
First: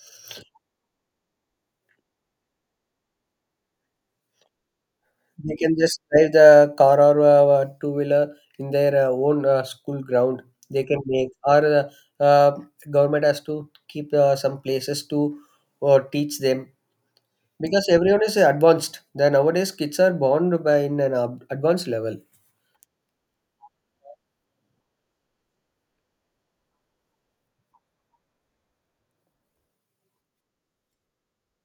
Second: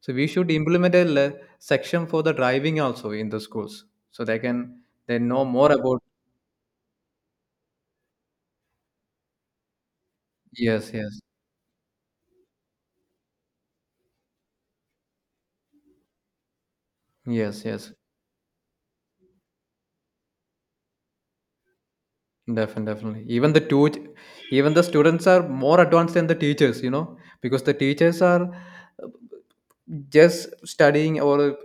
Speaker 1: So we should implement a section for the driving also in the schools so they can, they know
Speaker 2: They
Speaker 1: more
Speaker 2: can just
Speaker 1: about.
Speaker 2: drive the car or two wheeler in their own school ground. They
Speaker 1: Yes,
Speaker 2: can
Speaker 1: yes.
Speaker 2: make or government has to keep some places to teach them
Speaker 1: Yes,
Speaker 2: because
Speaker 1: yes.
Speaker 2: everyone is advanced. The nowadays kids are born by in an advanced level.
Speaker 1: Definitely, definitely. Even the two, even the students are more advanced than the teachers, you know, because the teachers are uh, just studying or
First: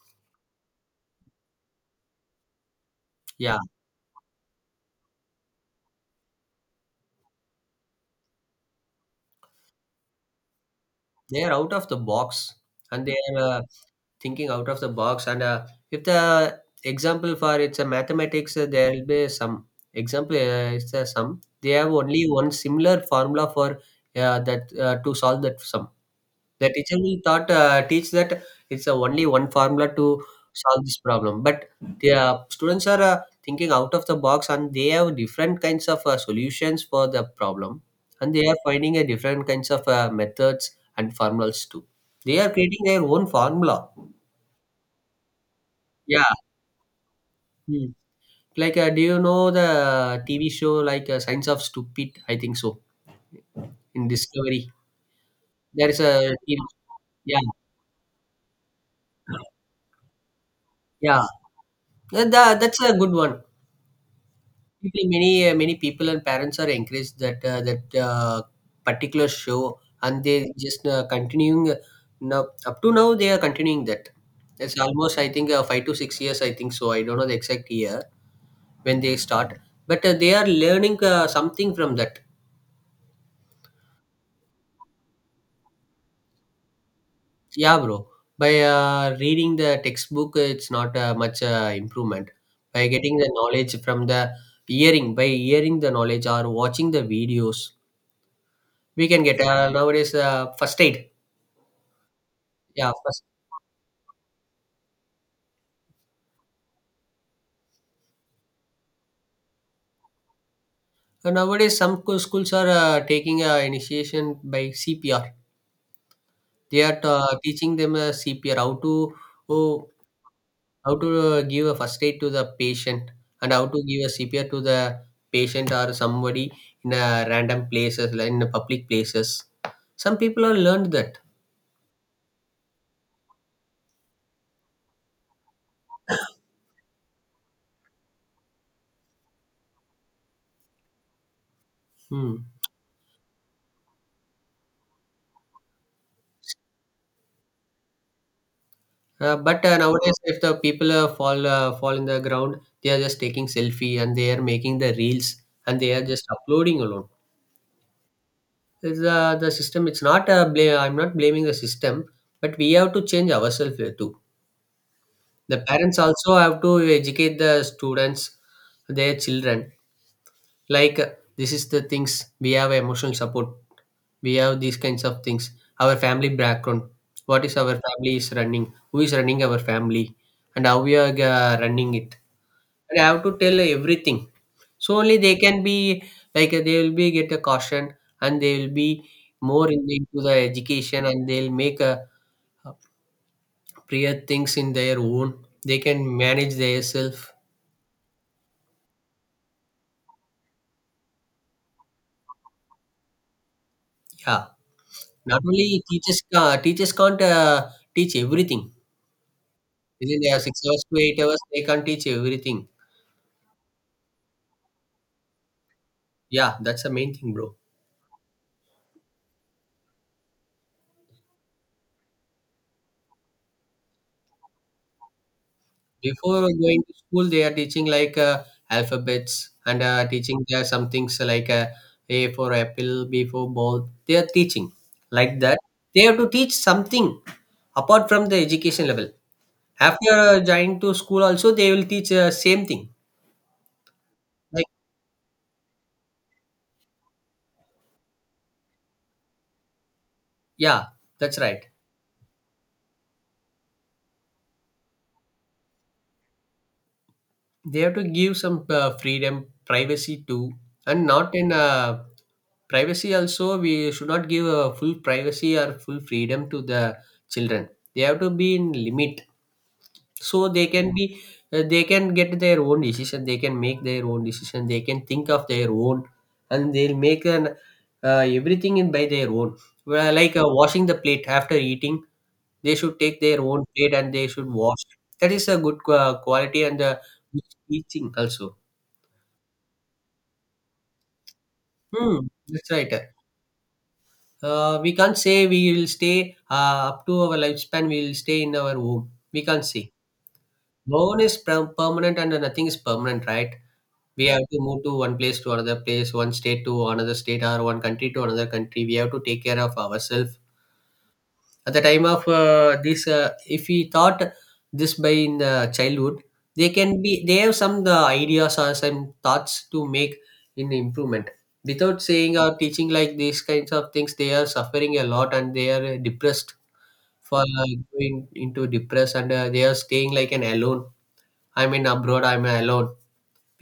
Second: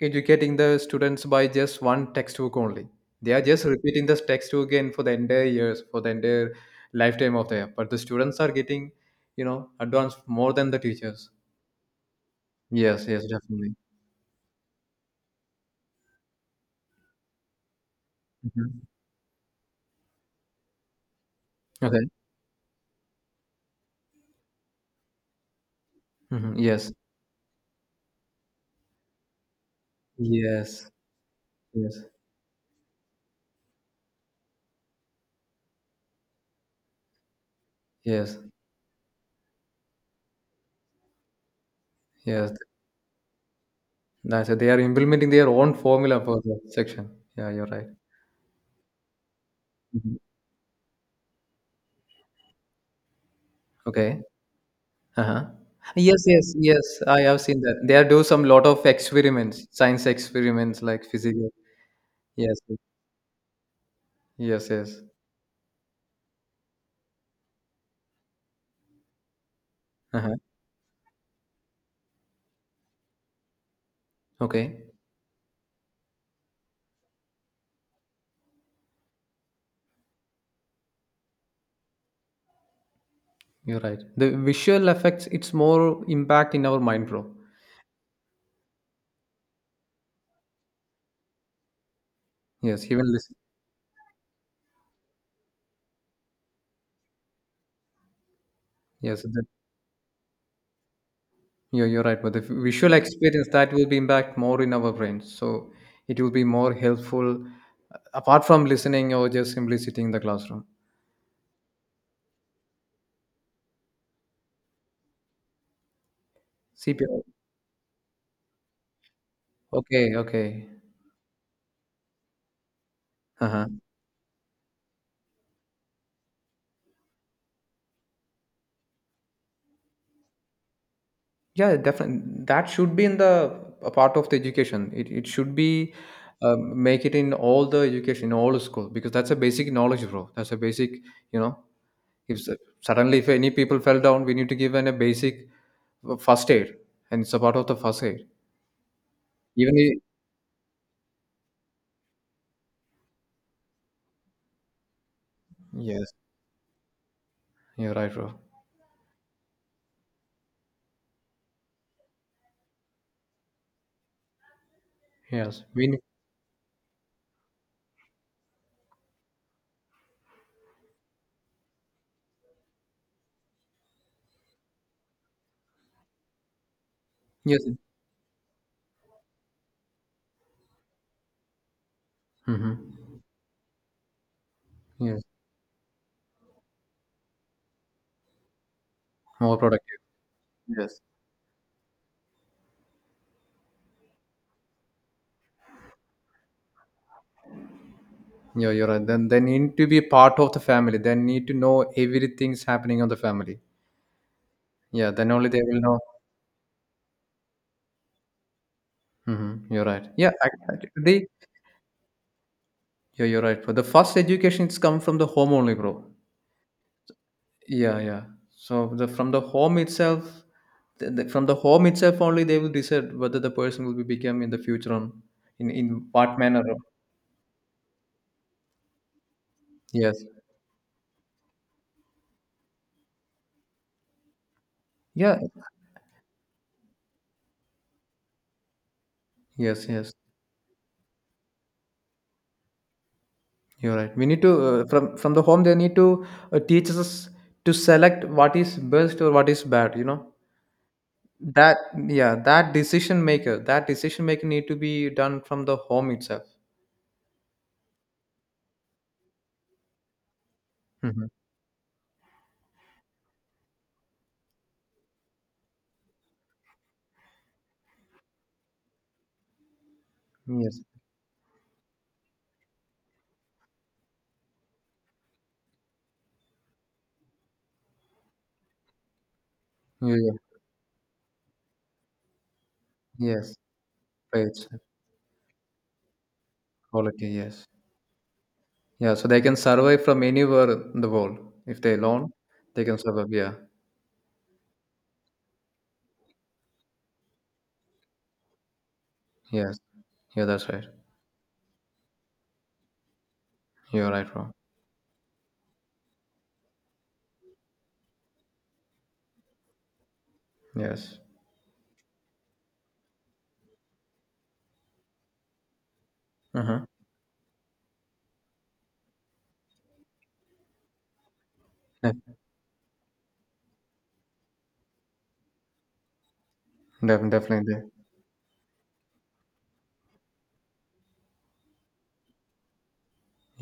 Speaker 1: educating the students by just one textbook only. They are
Speaker 2: Yeah,
Speaker 1: just repeating this textbook again for the entire years, for the entire lifetime of their. But the students are getting, you know, advanced more than the teachers.
Speaker 2: they are out of the box
Speaker 1: Yes,
Speaker 2: and they
Speaker 1: yes,
Speaker 2: are
Speaker 1: definitely.
Speaker 2: thinking out of the box. And if the example for it's a mathematics,
Speaker 1: Mhm.
Speaker 2: there will be some example, it's a sum they have
Speaker 1: Okay.
Speaker 2: only one similar formula for that, to solve that sum
Speaker 1: Hmm.
Speaker 2: the
Speaker 1: Yes.
Speaker 2: teacher will thought teach that it's only one formula to solve
Speaker 1: Yes.
Speaker 2: this problem, but
Speaker 1: Yes.
Speaker 2: the students are thinking out of the box and they have different kinds of solutions for the problem, and
Speaker 1: Yes.
Speaker 2: they are finding a different kinds of methods and formulas too, they are
Speaker 1: Yes.
Speaker 2: creating their own formula.
Speaker 1: That's it. They are implementing their own formula
Speaker 2: Yeah.
Speaker 1: for the section. Yeah, you're
Speaker 2: Hmm.
Speaker 1: right.
Speaker 2: Like, do you know
Speaker 1: Mhm.
Speaker 2: the TV show like Science of Stupid? I think so. In
Speaker 1: Okay.
Speaker 2: Discovery,
Speaker 1: Uh-huh.
Speaker 2: there is
Speaker 1: Yes,
Speaker 2: a
Speaker 1: yes,
Speaker 2: T V.
Speaker 1: yes. I
Speaker 2: Yeah,
Speaker 1: have seen that. They are do some lot of experiments, science experiments like
Speaker 2: yeah.
Speaker 1: physical.
Speaker 2: That,
Speaker 1: Yes,
Speaker 2: that's a good one.
Speaker 1: yes, yes.
Speaker 2: People, many people and parents are encouraged that particular show, and
Speaker 1: Uh-huh.
Speaker 2: they just continuing now up to now they are continuing that. It's
Speaker 1: Okay.
Speaker 2: almost I think 5 to 6 years. I think so. I don't know the exact year when they start, but they are learning something from that.
Speaker 1: You're right. The visual effects, it's more impact in our mind, bro.
Speaker 2: Yeah, bro. By reading the textbook, it's not much improvement.
Speaker 1: Yes,
Speaker 2: By
Speaker 1: even
Speaker 2: getting the
Speaker 1: listen.
Speaker 2: knowledge from the hearing, by hearing the knowledge or watching the videos, we
Speaker 1: Yes,
Speaker 2: can get
Speaker 1: that,
Speaker 2: nowadays first aid.
Speaker 1: you're right. But the visual
Speaker 2: Yeah, first.
Speaker 1: experience, that will be impact more in our brains. So it will be more helpful apart from listening or just simply sitting in the classroom.
Speaker 2: Nowadays, some schools are taking initiation by CPR. They are
Speaker 1: CPR.
Speaker 2: teaching them CPR how to, oh,
Speaker 1: Okay, okay.
Speaker 2: how to give a first aid to the patient and how
Speaker 1: Uh-huh.
Speaker 2: to give a CPR to the patient or somebody in a random places like in the public places. Some people have learned that.
Speaker 1: Yeah, definitely. That should be in the a part of the education. It should be make it in all the education, in all the school, because that's a basic knowledge, bro. That's a basic, you know,
Speaker 2: Hmm.
Speaker 1: if suddenly if any people fell down, we need to give an a basic first aid, and it's a part of the first aid.
Speaker 2: But
Speaker 1: Even
Speaker 2: nowadays, if the people fall in the ground, they are just taking selfie and they are making the reels and they are
Speaker 1: yes,
Speaker 2: just uploading alone.
Speaker 1: you're right, bro.
Speaker 2: It's, the system. It's not a blame. I'm not blaming the system, but we have to change ourselves too. The
Speaker 1: Yes, we
Speaker 2: parents
Speaker 1: need,
Speaker 2: also have to educate the students, their children, like uh, this is the things. We have emotional support, we have these kinds of things, our family background, what is
Speaker 1: yes,
Speaker 2: our family is running, who is running our family, and how we are running it,
Speaker 1: mm-hmm.
Speaker 2: and I have to tell everything, so only
Speaker 1: Yes,
Speaker 2: they can be they will be get a caution, and they will be
Speaker 1: more
Speaker 2: more in
Speaker 1: productive.
Speaker 2: into the
Speaker 1: Yes.
Speaker 2: education, and they'll make a appropriate things in their own, they can manage their self.
Speaker 1: Yeah, you're right. Then they need to be part of the family. They need to know everything's happening on the family.
Speaker 2: Yeah,
Speaker 1: Yeah, then
Speaker 2: not
Speaker 1: only they
Speaker 2: only
Speaker 1: will know.
Speaker 2: teachers, teachers can't teach everything.
Speaker 1: Hmm. You're right.
Speaker 2: Within
Speaker 1: Yeah,
Speaker 2: their 6
Speaker 1: I,
Speaker 2: hours to 8
Speaker 1: they.
Speaker 2: hours, they can't teach everything.
Speaker 1: Yeah, you're right. For the first education, it's come from the home only, bro.
Speaker 2: Yeah, that's the main thing, bro.
Speaker 1: Yeah, yeah. So the from the home itself, from the home itself only, they will decide whether the person will be become in the future on in what
Speaker 2: Before
Speaker 1: manner. Of-
Speaker 2: going to school, they are teaching alphabets, and
Speaker 1: yes.
Speaker 2: teaching there some things A for apple, B for ball. They are teaching
Speaker 1: Yeah.
Speaker 2: like that. They have to teach something apart from the education level.
Speaker 1: Yes.
Speaker 2: After
Speaker 1: Yes.
Speaker 2: joining to school, also they will teach same thing.
Speaker 1: You're right. We need to
Speaker 2: Like,
Speaker 1: from the home. They need to teach us to select what is best or what is bad. You know.
Speaker 2: yeah, that's right.
Speaker 1: That, yeah, that decision maker, that decision maker need to be done from the home itself.
Speaker 2: They have to give some freedom, privacy too, and
Speaker 1: Mhm.
Speaker 2: not in privacy. Also, we should not give a full privacy or full freedom to the children. They have to be in limit, so they
Speaker 1: Yes.
Speaker 2: can be, they can get their own decision, they can make their own decision, they can think of their own, and they'll make an everything in by their own. Well,
Speaker 1: Yeah, yeah.
Speaker 2: washing the plate after eating, they should take their
Speaker 1: Yes.
Speaker 2: own plate and they should
Speaker 1: Right.
Speaker 2: wash. That is a good quality, and
Speaker 1: Quality,
Speaker 2: good
Speaker 1: yes.
Speaker 2: teaching also.
Speaker 1: Yeah, so they can survive from anywhere in the world if they learn.
Speaker 2: Hmm, that's
Speaker 1: They
Speaker 2: right.
Speaker 1: can survive, yeah.
Speaker 2: We can't say we will stay up to our lifespan, we will stay in our womb. We can't
Speaker 1: Yes.
Speaker 2: say.
Speaker 1: Yeah, that's right.
Speaker 2: Bone is permanent, and nothing is permanent, right?
Speaker 1: You're
Speaker 2: We
Speaker 1: right,
Speaker 2: have
Speaker 1: bro.
Speaker 2: to move to one place to another place, one state to another state, or one country to another country. We have to take care of ourselves.
Speaker 1: Yes.
Speaker 2: At the time of this, if we thought this by in the childhood, they
Speaker 1: Uh-huh.
Speaker 2: can be, they have some the ideas or some thoughts to make in improvement. Without
Speaker 1: Def-
Speaker 2: saying or teaching like these kinds of things, they are suffering a lot, and they are depressed. For
Speaker 1: Definitely. They,
Speaker 2: going into depressed, and they are staying like an alone. I mean abroad, I'm alone.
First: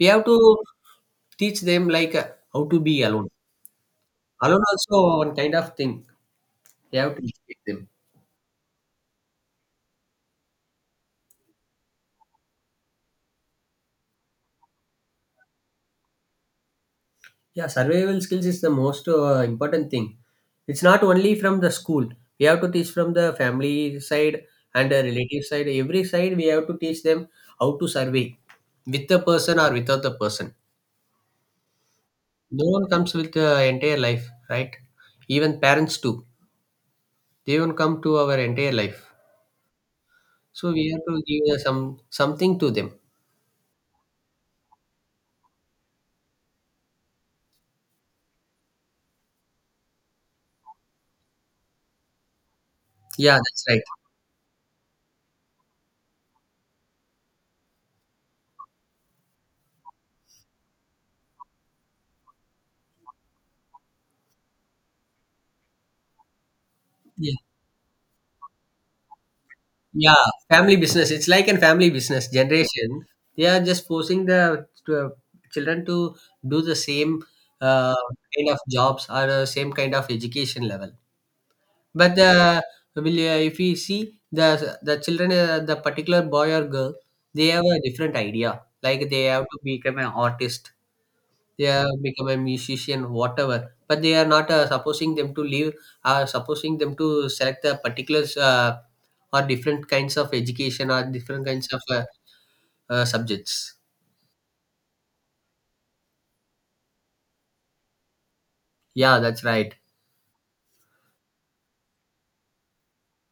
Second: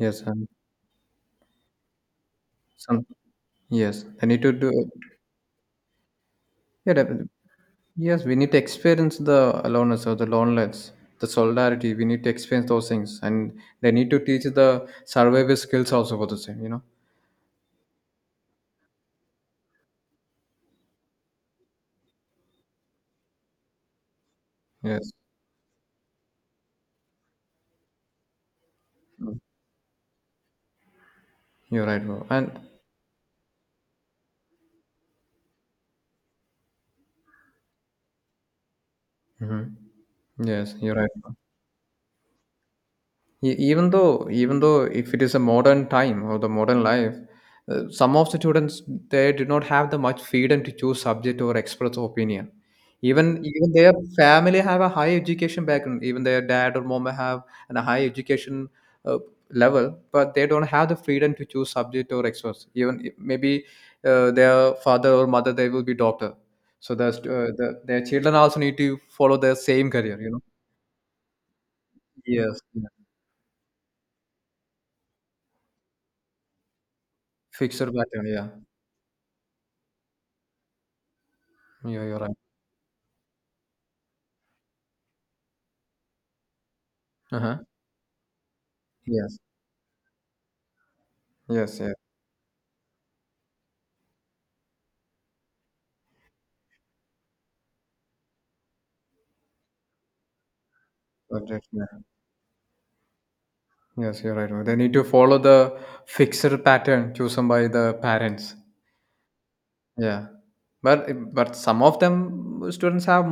Speaker 2: We have to
Speaker 1: And
Speaker 2: teach them how to be
Speaker 1: some,
Speaker 2: alone,
Speaker 1: yes, they need to
Speaker 2: alone
Speaker 1: do.
Speaker 2: also one kind of thing.
Speaker 1: Yeah,
Speaker 2: We have to teach them.
Speaker 1: yes, we need to experience the aloneness or the loneliness, the solidarity. We need to experience those things, and they need to teach the survival skills also for the same. You know.
Speaker 2: Yeah, survival skills is the most important thing. It's not only from the school. We have to teach from the family side and the
Speaker 1: Yes.
Speaker 2: relative side. Every side we have to teach them how to survey with the
Speaker 1: Mm.
Speaker 2: person or without the person.
Speaker 1: You're right, bro. And
Speaker 2: No one comes with the entire life, right? Even parents too. They won't come to our entire life.
Speaker 1: mhm.
Speaker 2: So
Speaker 1: Yes,
Speaker 2: we
Speaker 1: you're
Speaker 2: have
Speaker 1: right.
Speaker 2: to give some something to them.
Speaker 1: Even though, even though if it is a modern time or the modern life, some of the students, they do not have the much freedom to choose subject or express opinion. Even
Speaker 2: Yeah, that's
Speaker 1: even
Speaker 2: right.
Speaker 1: their family have a high education background. Even their dad or mom have an high education uh, level, but they don't have the freedom to choose subject or express. Even maybe their father or mother they will be doctor, so the,
Speaker 2: Yeah.
Speaker 1: the their children also need to follow the same career,
Speaker 2: Yeah,
Speaker 1: you know.
Speaker 2: family business. It's like a family business
Speaker 1: Yes, yes.
Speaker 2: generation. They are just forcing the children to do the same
Speaker 1: Fixed
Speaker 2: uh,
Speaker 1: pattern, yeah.
Speaker 2: kind of jobs or same kind of education level.
Speaker 1: Yeah,
Speaker 2: But
Speaker 1: you're right.
Speaker 2: the will, if we see the children, the particular boy or girl, they
Speaker 1: Uh-huh.
Speaker 2: have a different idea. Like they
Speaker 1: Yes,
Speaker 2: have to become an artist, they
Speaker 1: yes,
Speaker 2: are
Speaker 1: yes.
Speaker 2: become a musician, whatever, but they are not supposing them to leave, supposing them to select the particulars, or different kinds of education or different kinds of
Speaker 1: Objection.
Speaker 2: subjects
Speaker 1: Yes, you're right. They need to follow the fixed pattern chosen by the parents.
Speaker 2: yeah, that's right.
Speaker 1: Yeah, but some of them students have